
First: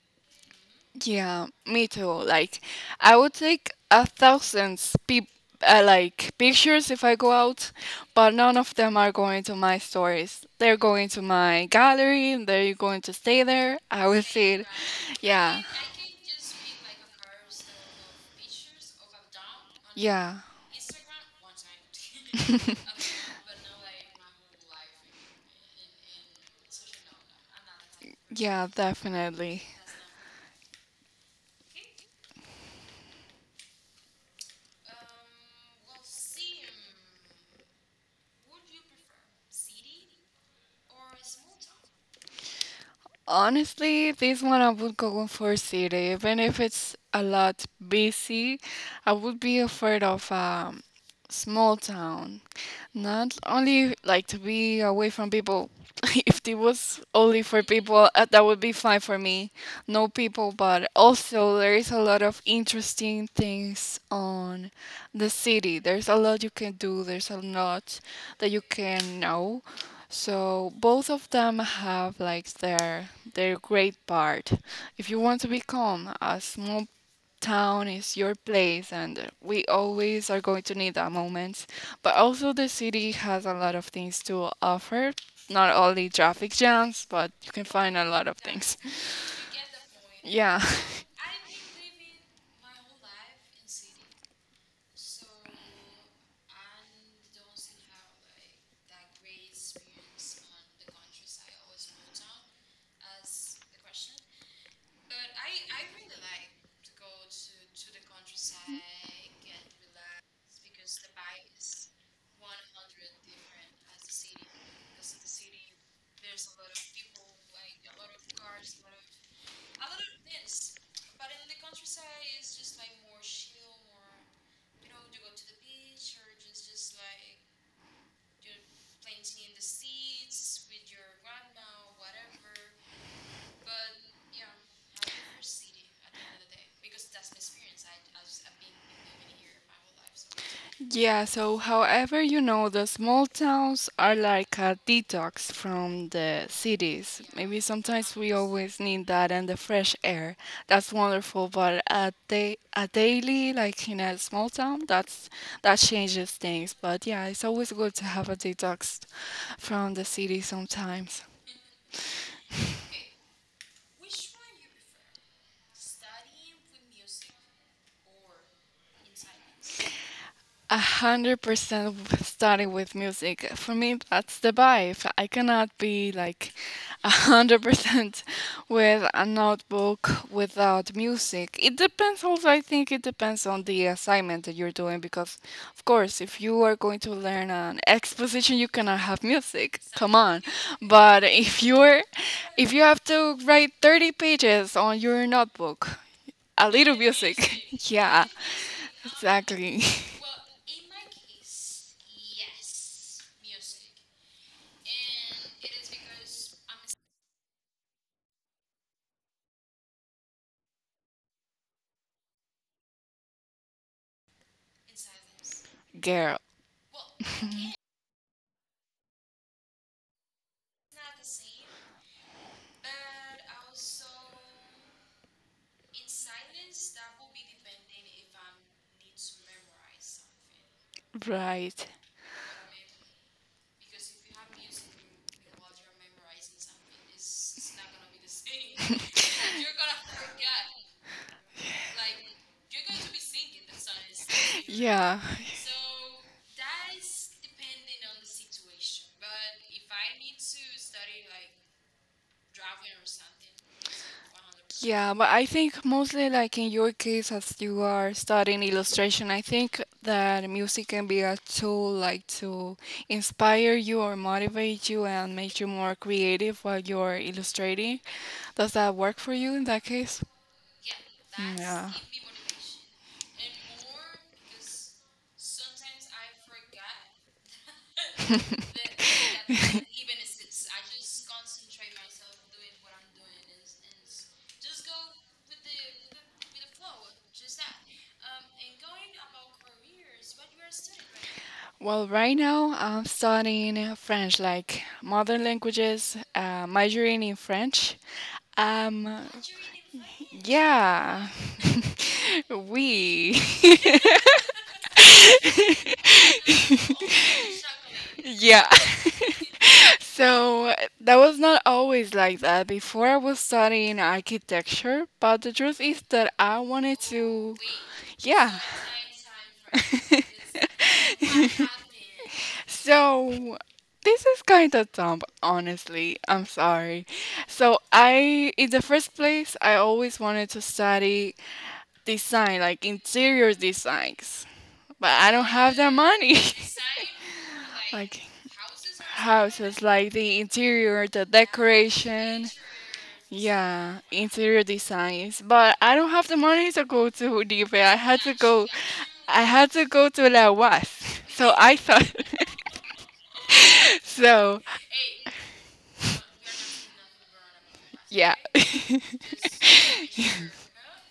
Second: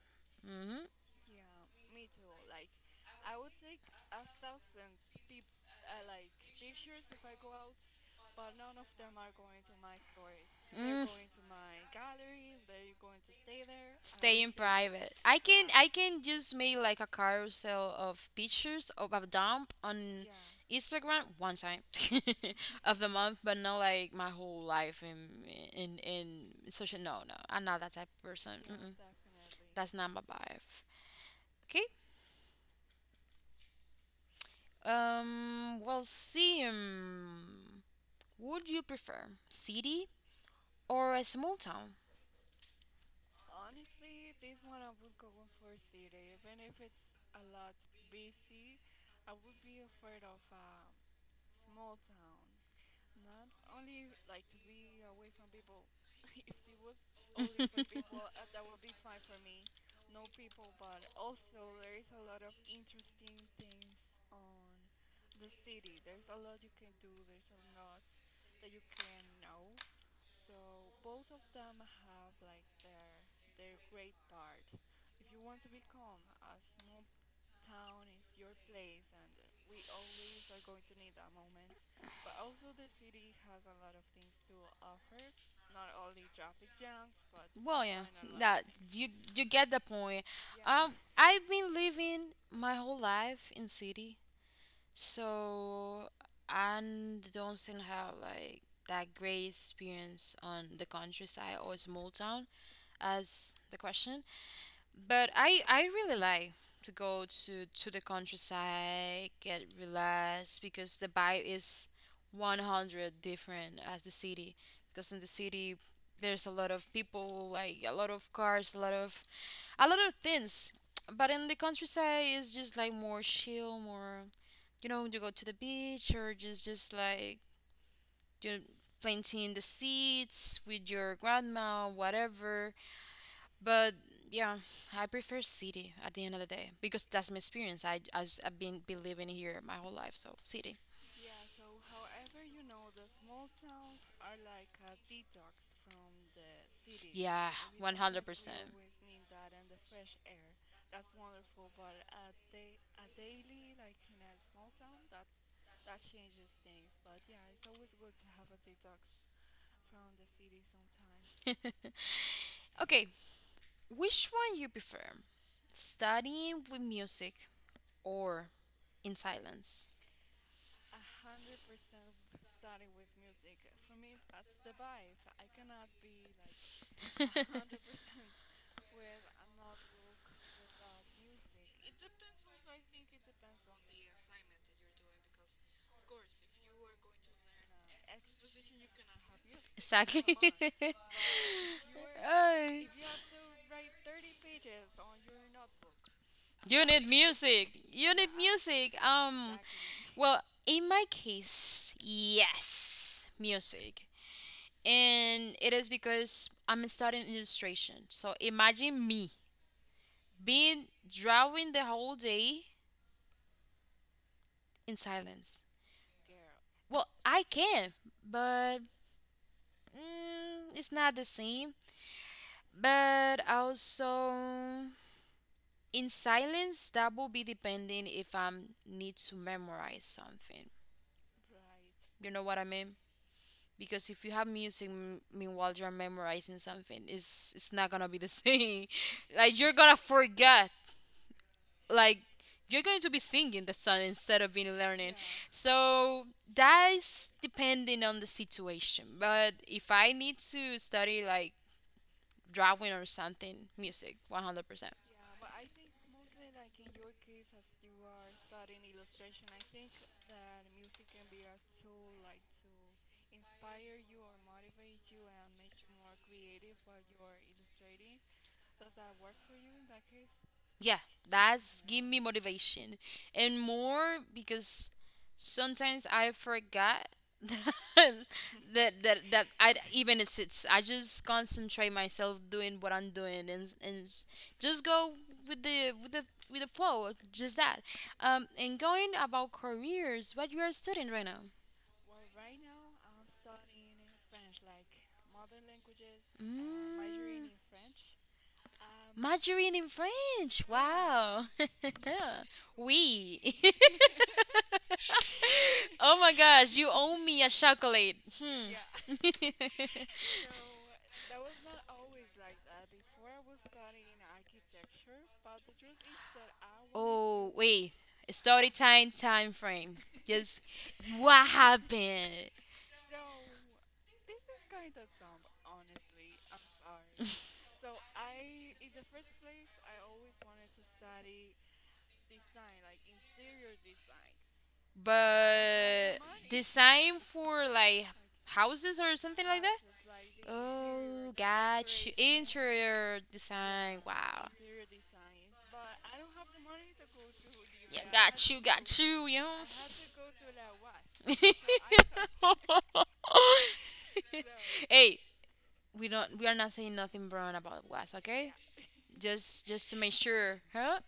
Hmm. Yeah, me too. Like, I would take 1,000 peop like pictures if I go out, but none of them are going to my stories. They're Mm, going to my gallery, and they're going to stay there. I will stay like in see it. it. Private. I Yeah, can, yeah. I can just make like a carousel of pictures of a dump on yeah, Instagram one time <laughs> of the <laughs> month, but not like my whole life in in social. No, no, I'm not that type of person. yeah, Mm-mm. definitely. That's not my vibe. Okay. Um, well, Sim, would you prefer city or a small town? Honestly, this one I would go for city, even if it's a lot busy. I would be afraid of a small town. Not only like to be away from people. <laughs> If it was only for people, that would be fine for me. No people, but also there is a lot of interesting things on the city. There's a lot you can do. There's a lot that you can know. So both of them have like their great part. If you want to become a small town is your place and we always are going to need that moment. But also the city has a lot of things to offer. Not only traffic jams, but you can Well, yeah, find a kind lot of of like that. Like, things. <laughs> you you get the point. Yeah. Yeah. I've been living my whole life in city, so I don't seem to have like that great experience on the countryside or small town as the question. But I really like to go to the countryside, get relaxed because the vibe is 100 different as the city. Because in the city there's a lot of people, like a lot of cars, a lot of things. But in the countryside it's just like more chill, more, you know, you go to the beach or just like, you know, planting the seeds with your grandma, whatever. But yeah, I prefer city at the end of the day because that's my experience. I've been living here my whole life, so city. Yeah, so however, the small towns are like a detox from the cities. Yeah, Maybe one hundred one sometimes hundred we percent. always need that and the fresh air. That's wonderful, but a daily like in a small town, that changes things. But yeah, it's always good to have a detox from the city sometimes. <laughs> Okay, which one you prefer? Studying with music or in silence? 100% starting with music. For me, that's the vibe. I cannot be like <laughs> a <laughs> hundred 100%. percent <laughs> with a notebook without music. It depends also, I think it depends on the assignment that you're doing because, of course, if you are going to learn an exposition, you cannot have music. Come Exactly. on. <laughs> But if you Ay. have to write 30 pages on your notebook, a You little need music. music. <laughs> You Yeah, need music. Exactly. Well, in my case, yes, music. And it is because I'm studying illustration. So imagine me being drawing the whole day in silence. <laughs> Girl. Well, I can, but mm, it's not the same. But also, in silence that will be depending if I need to memorize something, Right. you know what I mean? Because if you have music meanwhile you're memorizing something, it's not gonna be the same. <laughs> like you're gonna forget, like you're going to be singing the song instead of being learning. Yeah. Yeah. So that's depending on the situation. But if I need to study like drawing or something, music 100%. Yeah, but I think mostly like in your case, as you are studying illustration, I think that music can be a tool like to inspire you or motivate you and make you more creative while you're illustrating. Does that work for you in that case? Yeah, that's Yeah. give me motivation and more because sometimes I forgot <laughs> that that <laughs> that I even it's I just concentrate myself doing what I'm doing and just go with the with the with the <laughs> flow, just that. And going about careers, what you are studying right now? Well, right now I'm studying French, like modern languages, Mm. uh, majoring in French. Um, Margarine in French. Yeah. Wow. <laughs> <laughs> Oui. We. <laughs> <laughs> oh my gosh, you owe me a chocolate. Yeah. Hmm. Yeah. <laughs> <laughs> So that was not always like that. Before I was studying architecture, but the truth is that I wanted Oh, to. wait. Yeah. Story time frame. Just what <laughs> happened? So this is kind of dumb, honestly, I'm sorry. So I in the first place, I always wanted to study design, like interior designs, but I don't have the But money. design for <laughs> like Like, houses or something like that? houses, like the interior, the Oh, got you. decoration. Interior Yeah, design. Wow. interior designs. But I don't have the money to go to Hoodive. Yeah, got you, you I know. had to go to La UAS. <laughs> So I thought. <laughs> So, <laughs> hey, we don't we are not saying nothing wrong about was, yeah. okay? <laughs> Just to make sure, huh?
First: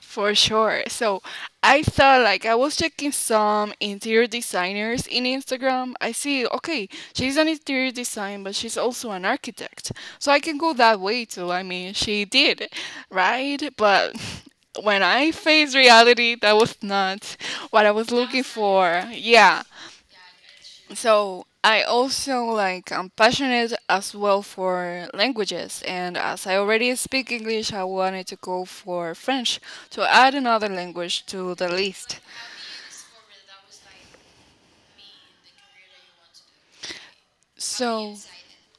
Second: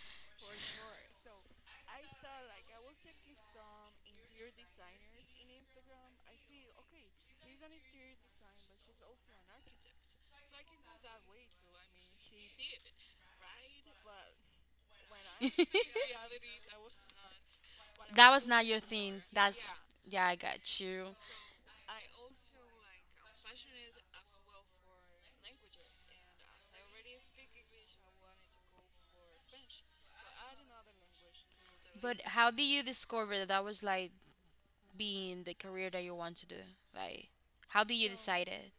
For sure. So I thought like I was checking some interior designers in Instagram. I see, okay, she's an interior design, but she's also an architect. So I can go that way too. I mean, she did, right? But <laughs> when I faced <laughs> reality, that was not what I was that looking was not your for. thing. Yeah. That's, yeah, I got you. So I also like I'm passionate as well for languages, and as I already speak English, I wanted to go for French to add another language to the But list. how did you discover that was like being the career that you want to do? Like, how did you So decide it?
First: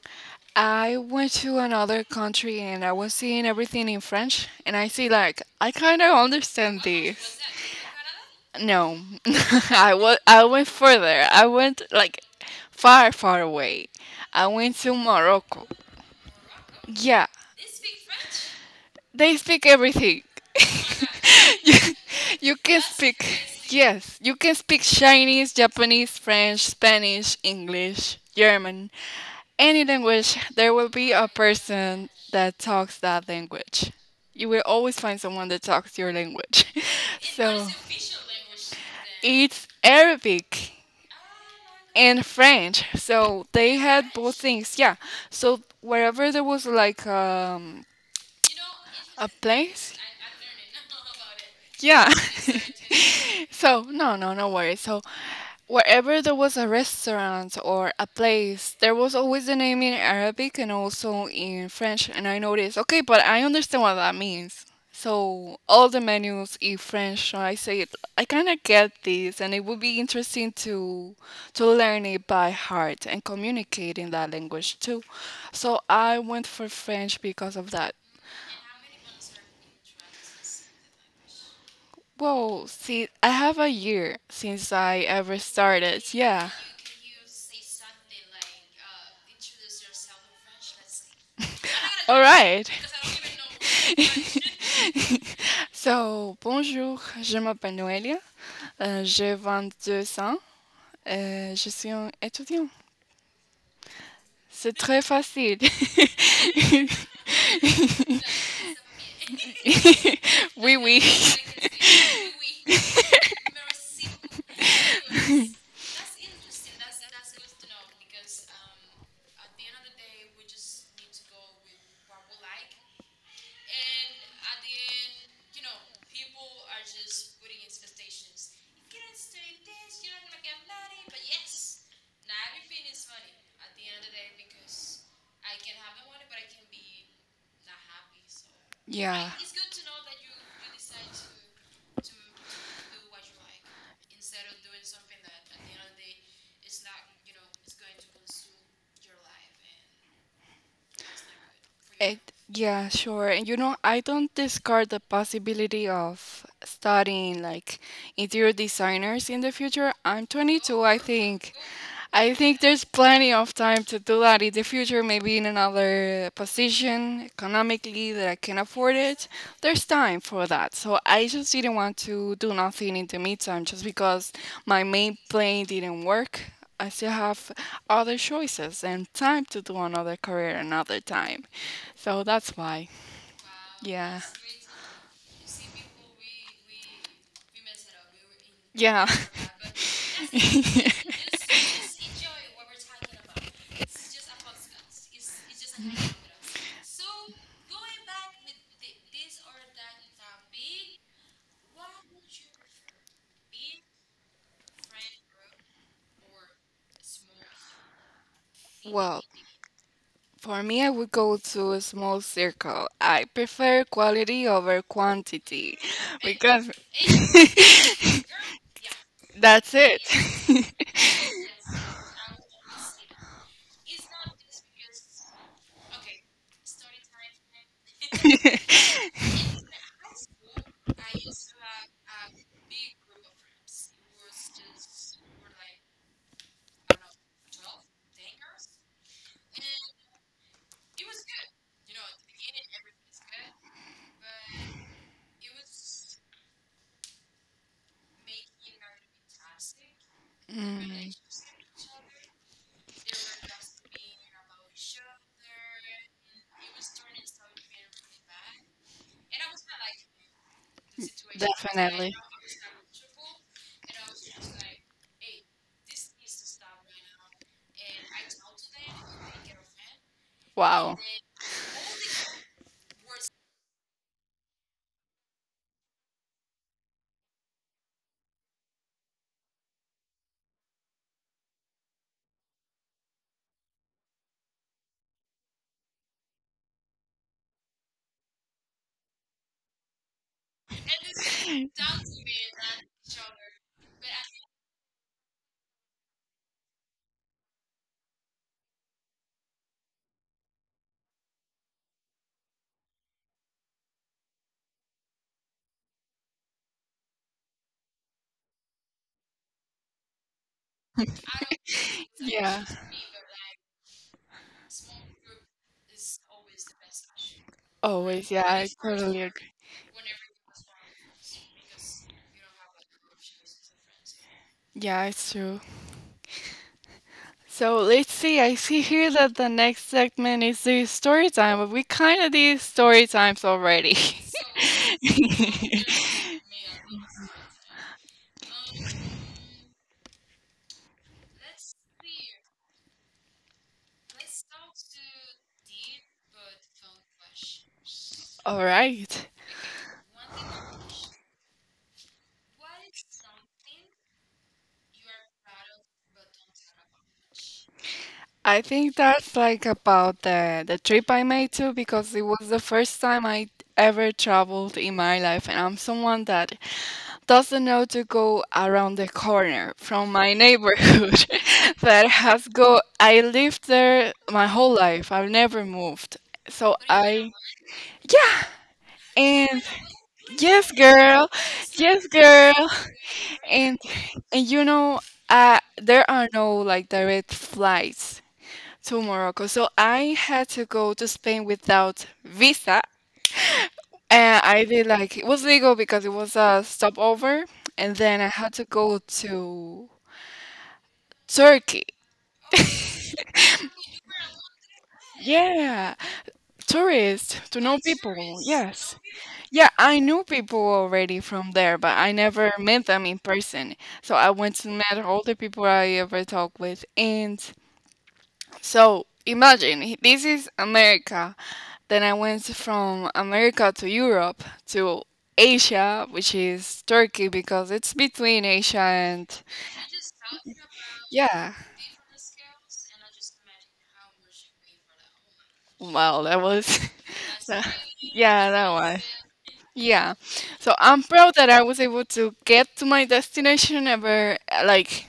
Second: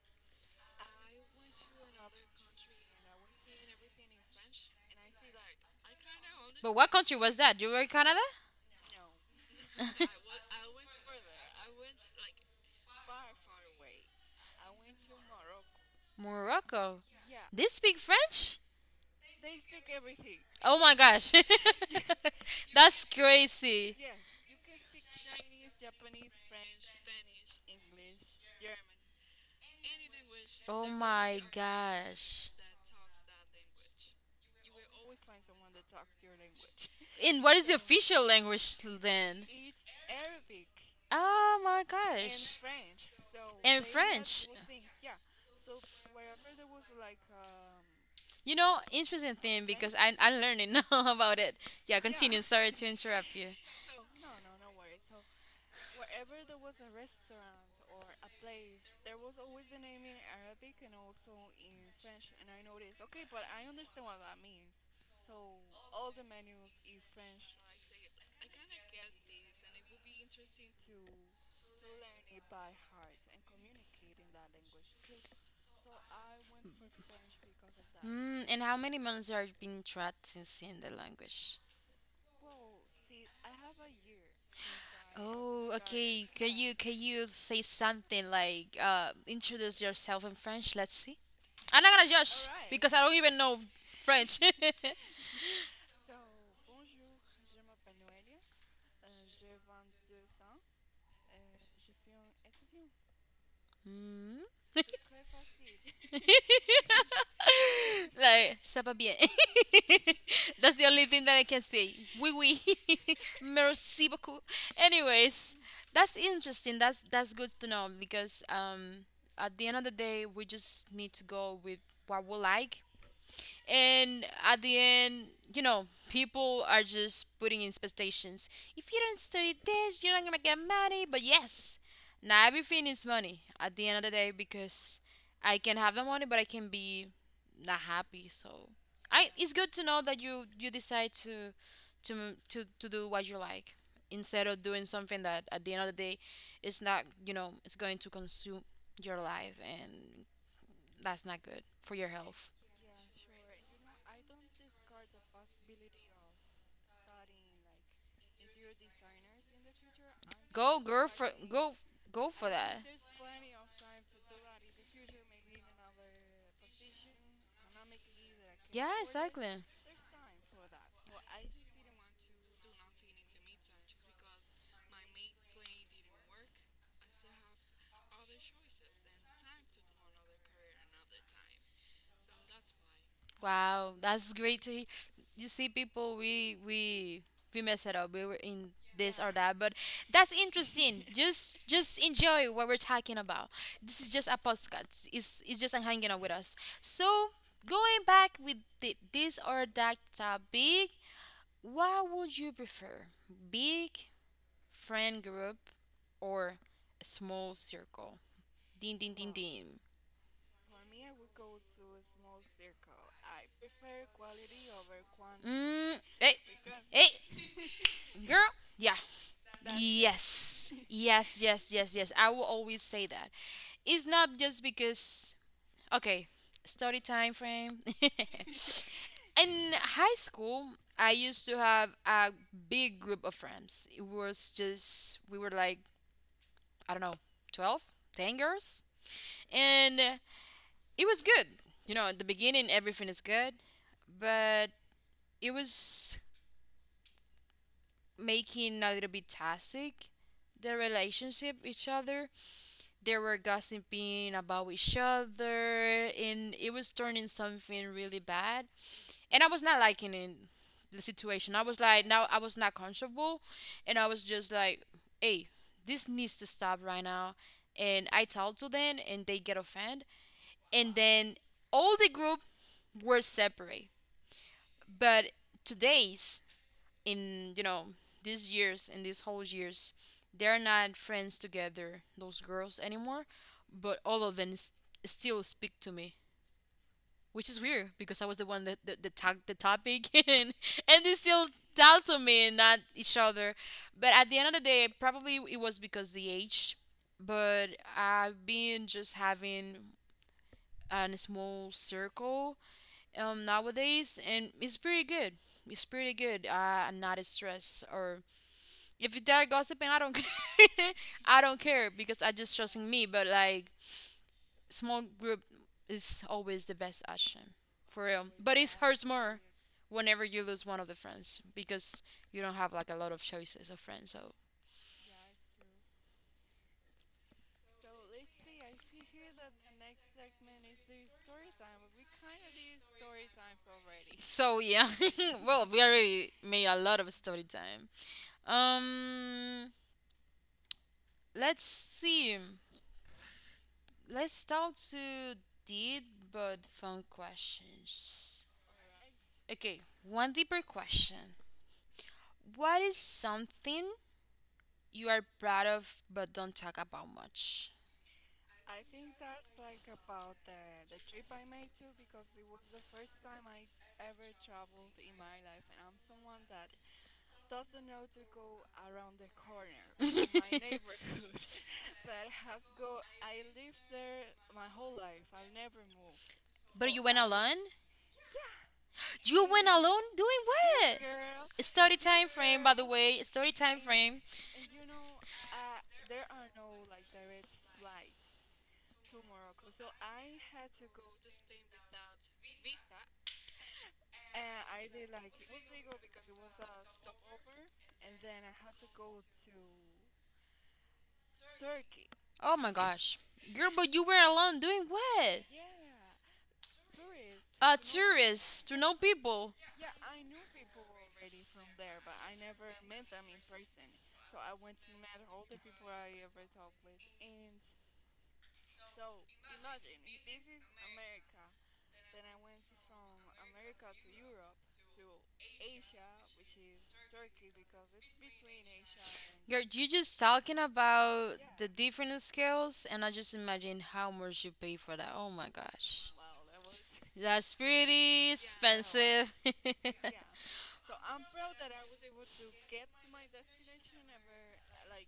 I went to another country and I was seeing everything in French, and I see like I kind of But understand what country was this. that? You were in Canada? No, <laughs> <laughs> I went further. I went like far, far away. I went to Morocco. Morocco. Yeah, They speak French? they speak everything. Oh my gosh. <laughs> you, you <laughs> can That's speak, crazy. yes, you can speak Chinese, Japanese, French, Spanish, English, German, any language. There Oh will be a my person gosh. that talks that language. You will always find someone that talks your language. <laughs> And what is So the official language then? it's Arabic Oh my and gosh. French. So they And had both French. things. Yeah. So wherever there was like You know, a interesting thing place. because I'm learning <laughs> now about it. Yeah, Yeah. <laughs> continue. Sorry to interrupt you. So, no, no, no worries. So wherever there was a restaurant or a place, there was always the name in Arabic and also in French. And I noticed, okay, but I understand what that means. So all the menus in French. So I say it, I kind of get this, and it would be interesting to learn it by heart and communicate in that language too. So I went for French because of that. Mm, and how many months are being taught practicing the language? Well, see, I have a year since I ever Oh, started. okay. Yeah. Can you say something like introduce yourself in French? Let's see. I'm not gonna All judge right. because I don't even know <laughs> French. <laughs> So, bonjour, je m'appelle Noelia, j'ai deux ans, je suis un étudiant. Mm, C'est très facile. <laughs> like, ça va bien. That's Oui, the oui. only thing that I can say. Oui, oui. <laughs> Merci beaucoup. Anyways, that's interesting. That's good to know because at the end of the day, we just need to go with what we like, and at the end, you know, people are just putting expectations. If you don't study this, you're not gonna get money. But yes, now everything is money at the end of the day because I can have the money but I can be not happy. So I Yeah. it's good to know that you decide to to do what you like instead of doing something that at the end of the day, it's not. It's going to consume your life, and that's not good for your It, health. yeah, sure. And you know, I don't discard the possibility of studying like interior designers in the future. I'm Go, 22, I girl, for think. go, Go I for think that. there's plenty of time to do that in the future, maybe in another position economically that I can Yeah, afford it. exactly. There's time for that. So I just didn't want to do nothing in the meantime just because my main plan didn't work. I still have other choices and time to do another career another time. So that's why. Wow, Yeah. that's great to hear. You see, people, we mess it up. We were in Yeah. this or that, but that's interesting. <laughs> <laughs> Just enjoy what we're talking about. This is just a podcast. It's just hanging out with us. So going back with this or that topic, what would you prefer, big friend group, or a small circle? Ding ding Well, ding. Well, ding. for me, I would go to a small circle. I prefer quality over quantity Mm, hey, because hey, <laughs> girl. Yeah. that's That's it. it. Yes. Yes, yes, <laughs> yes, yes, I will always say that. It's not just because, okay, study time frame. <laughs> In high school, I used to have a big group of friends. It was just, we were like, I don't know, 12, 10 girls. And it was good. You know, at the beginning everything is good, but it was making a little bit toxic the Mm, relationship each other. They were gossiping about each other and it was turning something really bad. And I was not liking it the situation. I was like, definitely. now I was not comfortable, and I was just like, hey, this needs to stop right now. And I talk to them and they get offended, and Wow. then all the group were separate. But today's, in you know, these years, in these whole years, they're not friends together, those girls, anymore. But all of them still speak to me, which is weird because I was the one that tagged the topic. <laughs> And they still talk to me and not each other. But at the end of the day, probably it was because the age, but I've been just having a small circle, nowadays, and it's pretty good. It's pretty good. I'm not as stressed, or if they're gossiping, I don't <laughs> care. I don't care because I just Yeah. trusting me. But like, small group is always the best option, for real. Always, yeah, But I it hurts totally more agree. whenever you lose one of the friends because you don't have like a lot of choices of friends. So. Yeah, it's true. So let's see. I see here that the next segment is the story time, but we kind of did story times already. Yeah, <laughs> well, we already <laughs> made a lot of story time. Um, let's see. Let's start to deep but fun questions. All right. Okay, one deeper question. What is something you are proud of but don't talk about much? I think that's like about the trip I made too, because it was the first time I ever traveled in my life, and I'm someone that doesn't know to go around the corner from my neighborhood <laughs> that has go I lived there my whole life. I've never moved. So But, oh, you went I I alone? yeah, You and went alone doing yes, what? girl. Study Yes, time frame, girl. by the way. Study and time frame. and you know, there are no like direct flights to Morocco, so I had to go to Spain without visa, and I did, like, it was legal because it was a stopover. And then I had to go to Turkey. Oh my <laughs> gosh. Girl, but you were alone doing what? Yeah, tourists to A know people. tourist to know Yes. people. Yeah, I knew people already from there, but I never met them in person. So I went to meet all the people I ever talked with. And so imagine this is America. Then I went from America to Europe to Asia, which is Turkey because it's between Asia and Girl, you just talking about yeah. the different scales, and I just imagine how much you pay for that. Oh my gosh. Well, that was <laughs> That's that- pretty yeah, that was. expensive. <laughs> Yeah. So I'm proud that I was able to get to my destination ever, like,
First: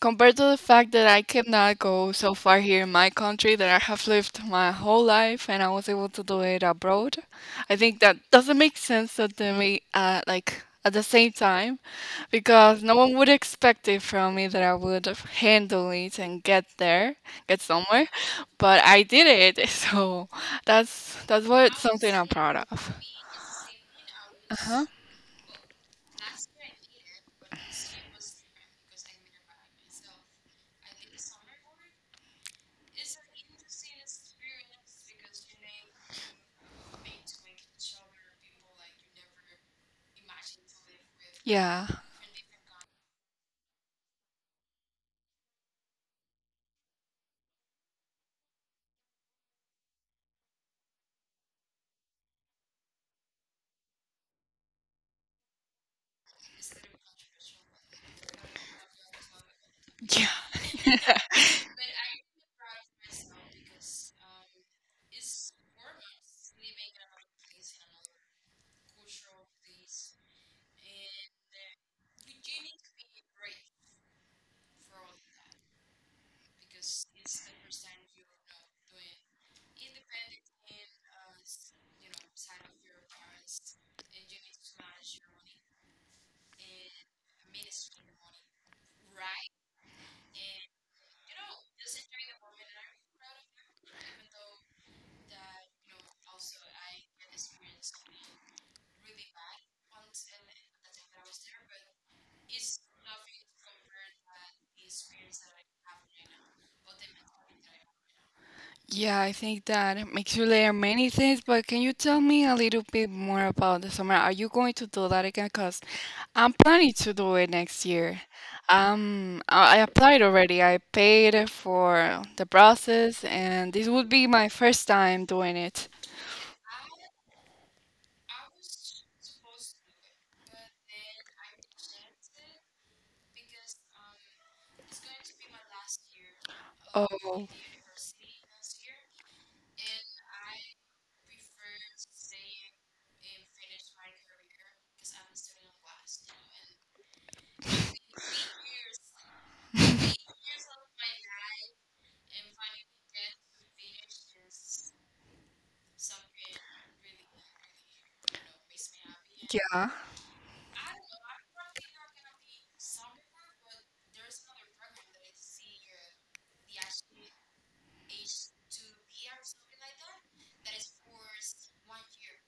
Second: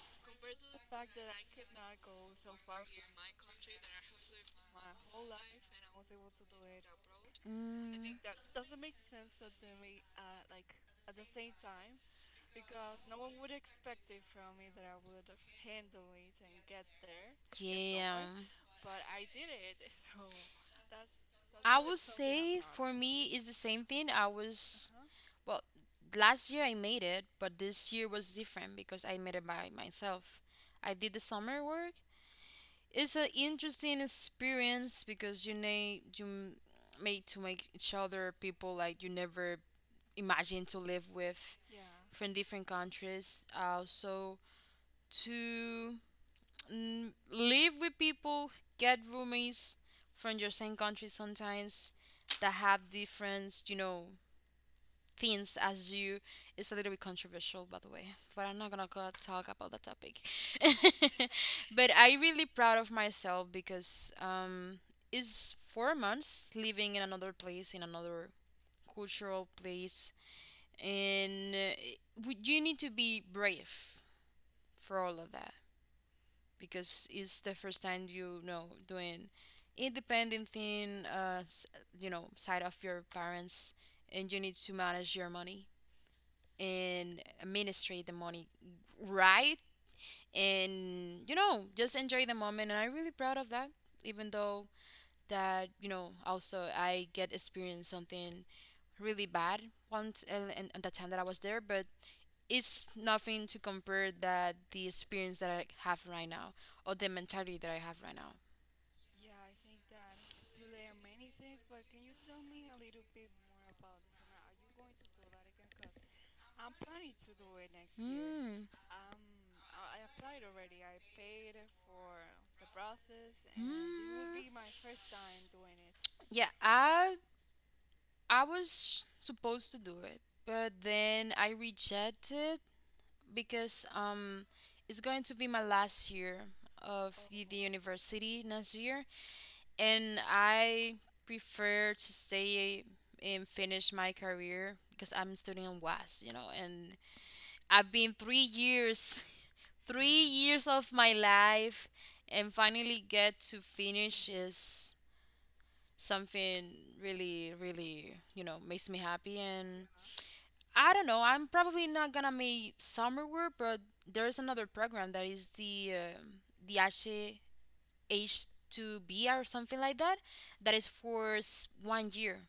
compared to the fact that I cannot go so far here in my country that I have lived my whole life and I was able to do it abroad. I think that Mm, doesn't make sense that they may, like, at the same time, because no one would expect it from me that I would handle it and get there, get somewhere, yeah. but I did it. <laughs> So that's what I would something I'm proud say of. for me it's the same thing. I Uh-huh. was, well, last year I made it, but this year was different because I made it by myself. I did the summer work. It's an interesting experience because, you know, you make to make each other people like you never imagined to live with, Yeah. from different countries. Also to live with people, get roomies from your same country sometimes that have different, you know, things as you. It's a little bit controversial, by the way, but I'm not gonna go talk about that topic. Yeah. <laughs> <laughs> But I really proud of myself because it's 4 months living in another place, in another cultural place, and you need to be brave for all of that because it's the first time, you know, doing independent thing, you know, side of your parents. And you need to manage your money and administrate the money right, and, you know, just enjoy the moment. And I'm really proud of that, even though, that you know, also I get experience something really bad once. And the time that I was there, but it's nothing to compare that the experience that I have right now, or the mentality that I have right now. Yeah, I think that it makes you layer many things, but can you tell me a little bit more about the summer? Are you going to do that again? Because I'm planning to do it next year. Mm. I applied already. I paid for the process, Mm. and this would be my first time doing it. Yeah, I was supposed to do it, but then I rejected because it's going to be my last year of the, Oh, the Oh, university next year, and I prefer to stay and finish my career because I'm studying in was, you know. And I've been 3 years, 3 years of my life, and finally get to finish is something really, really, you know, makes me happy. And yeah. I don't know, I'm probably not gonna make summer work, but there's another program that is the H H2B or something like that, that is for one year,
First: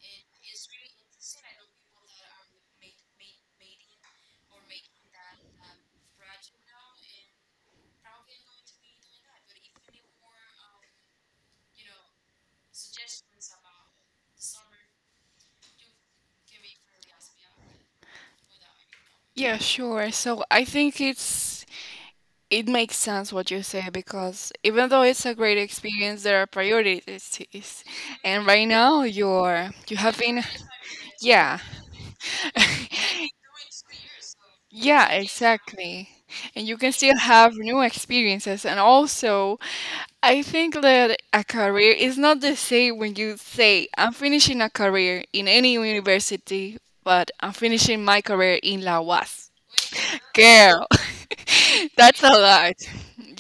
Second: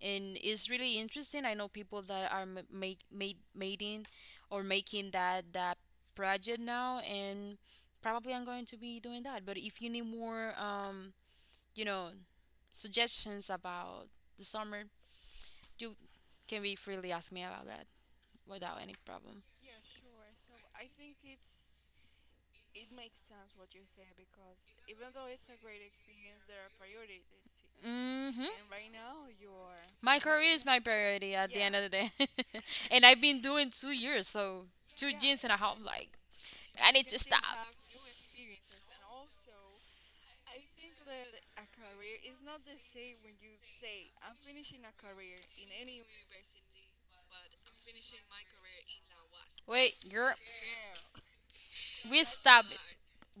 and it's really interesting. I know people that are m- make made making or making that project now, and probably I'm going to be doing that. But if you need more, you know, suggestions about the summer, you can be freely ask me about that without any problem. Yeah, sure. So I think it makes sense what you say because even though it's a great experience, there are priorities, is- Hmm. and right now And you're you have my career been is working, my priority at yeah, the end, yeah, of the day, <laughs> <laughs> and I've been doing 2 years, so two yeah, years and a half. exactly, Like, and you I can need still to stop. have new experiences, and also I think that a career is not the same when you say, I'm finishing a career in any university, but I'm finishing my career in La UAS. Wait, girl. Girl, <laughs> that's We a stop. lot.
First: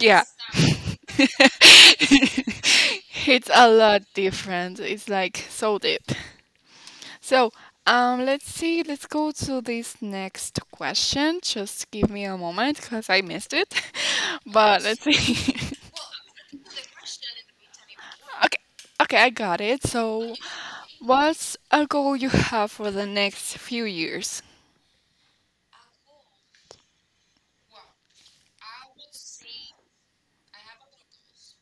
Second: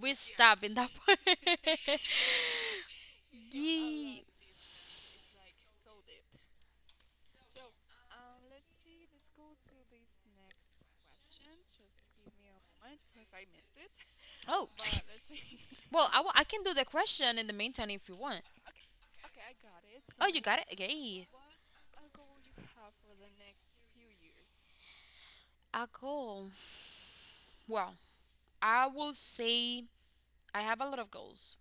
We stop in that part. <laughs> <laughs> It's a lot Ye- different. It's like so deep. So, let's see. Let's go to this next question. Just give me a moment because I missed it. <laughs> Oh, But let's see. <laughs> well, I can do the question in the meantime if you want. <laughs> Okay. Okay, I got it. Oh, So, you got it? Okay. what's a goal you have for the next few years? A goal. Well, I will say I have a lot of goals,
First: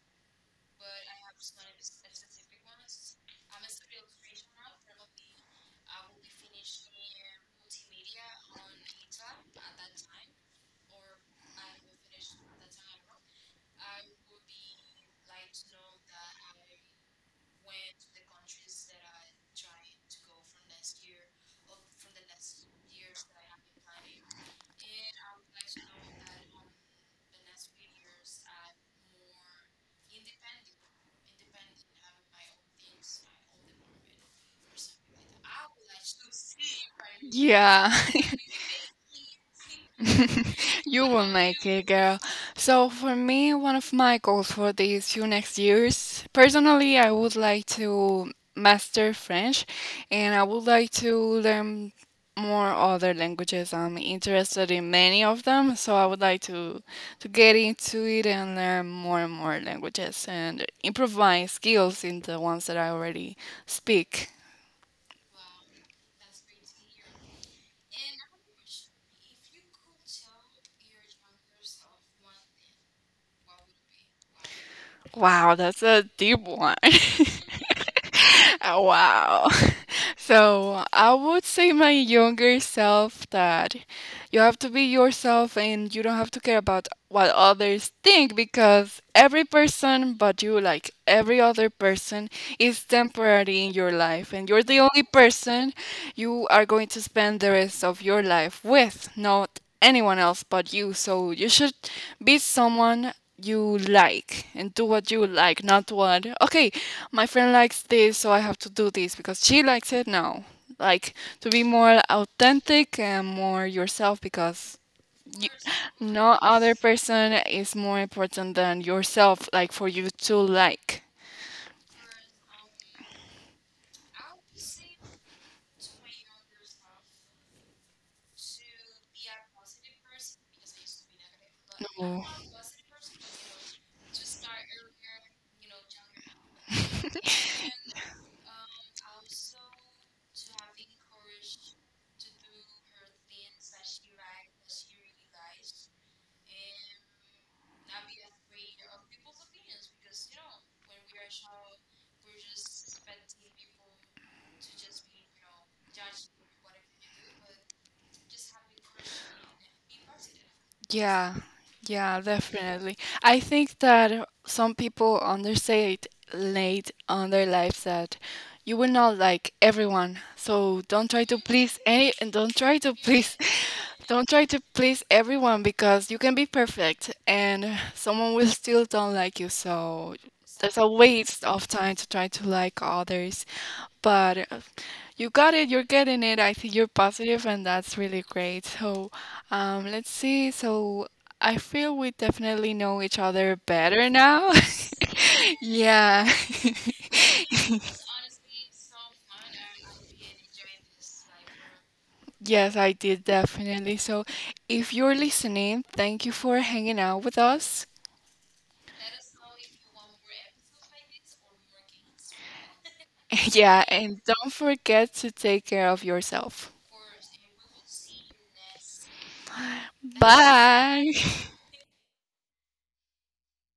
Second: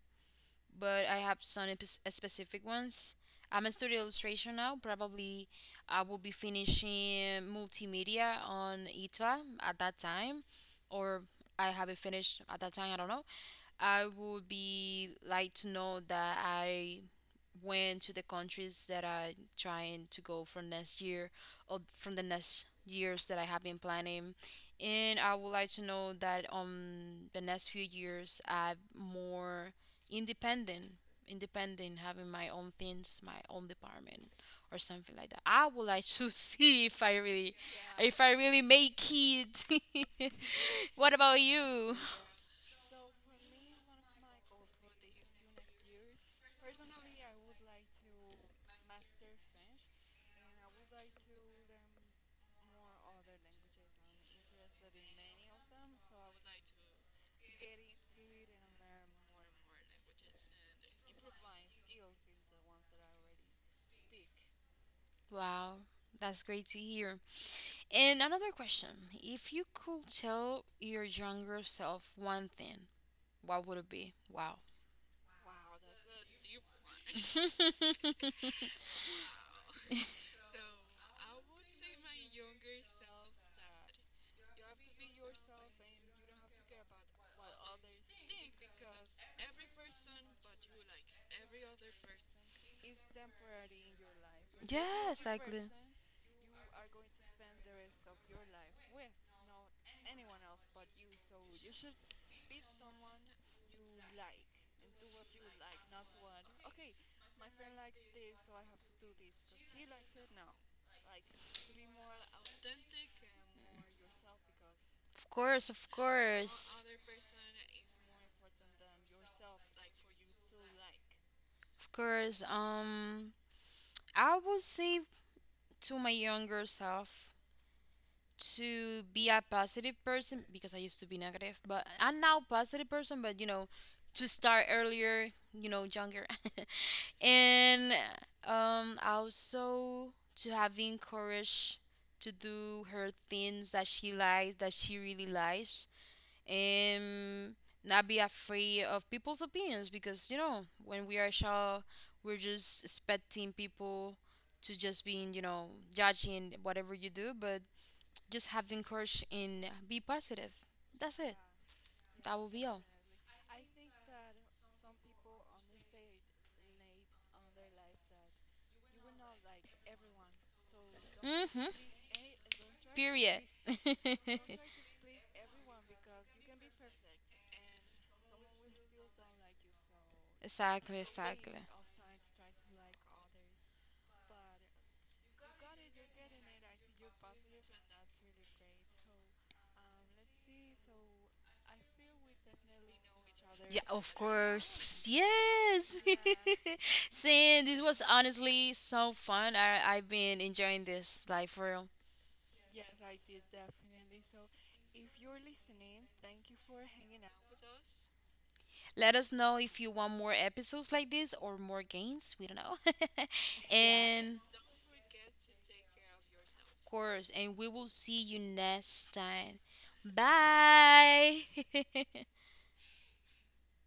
but I have some specific ones. I'm a studio illustration now. Probably I will be finishing multimedia on ITLA at that time, or I have it finished at that time. I don't know. I would be like to know that I went to the countries that I trying to go for next year, or from the next years that I have been planning. And I would like to know that on the next few years I'm more independent, having my own things, my own department or something like that. I would like to <laughs> see if I really Yeah. <laughs> Make it. <laughs> <laughs> you What will about make it, you? girl. So, for me, one of my goals for these few next years, personally, I would like to master French, and I would like to learn more other languages. I'm interested in many of them, so I would like to get into it and learn more and more languages and improve my skills in the ones that I already speak. Wow, that's great to hear. And another question. If you could tell your younger self one thing, what would it be? Wow. Wow, that's a <laughs> deep one. A deep <laughs> one. <laughs> Wow. <laughs> So I would say my younger self that you have to be yourself and you don't have to care about what others think because every person but you, like every other person, is temporary in your life and you're the only Yeah, exactly. person you are going to spend the rest of your life with, not anyone else but you. So you should be someone you like and do what you like, not what, okay, my friend likes this, so I have to do this because she likes it. No. Like to be more authentic and more yourself because Of you, course, no other course. person is more important than yourself, like for you to like. Of course. I would say to my younger self to be a positive person because I used to be negative, but I'm No. now positive person. But, you know, to start earlier, you know, younger. <laughs> and Also, to having courage to do her things that she likes, that she really likes. And not be afraid of people's opinions because, you know, when we are child, we're just expecting people to just being, you know, judging whatever you do, but just have courage and be positive. That's it. Yeah, yeah, That will be all. definitely. I think that some people understate late on their lives that you will not like everyone. So don't try to Hmm. please any and don't try to please Period. <laughs> don't <laughs> try to please everyone because you can be perfect and someone will still don't like you. So there's a Exactly, waste exactly. of time to try to like others. But you got it, you're getting it. I think you're positive and that's really great. So let's see. So I feel we definitely know each other Yeah, better of now. <laughs> course. Yes. Yeah. <laughs> <laughs> Saying this was honestly so fun. I've been enjoying this like, for real. Yes, I did definitely. So if you're listening, thank you for hanging out with us. Let us know if you want more episodes like this, or more games. We don't know. <laughs> <laughs> Yeah, and And don't forget to take care of yourself. of course, and we will see you next time. Bye. Bye. <laughs>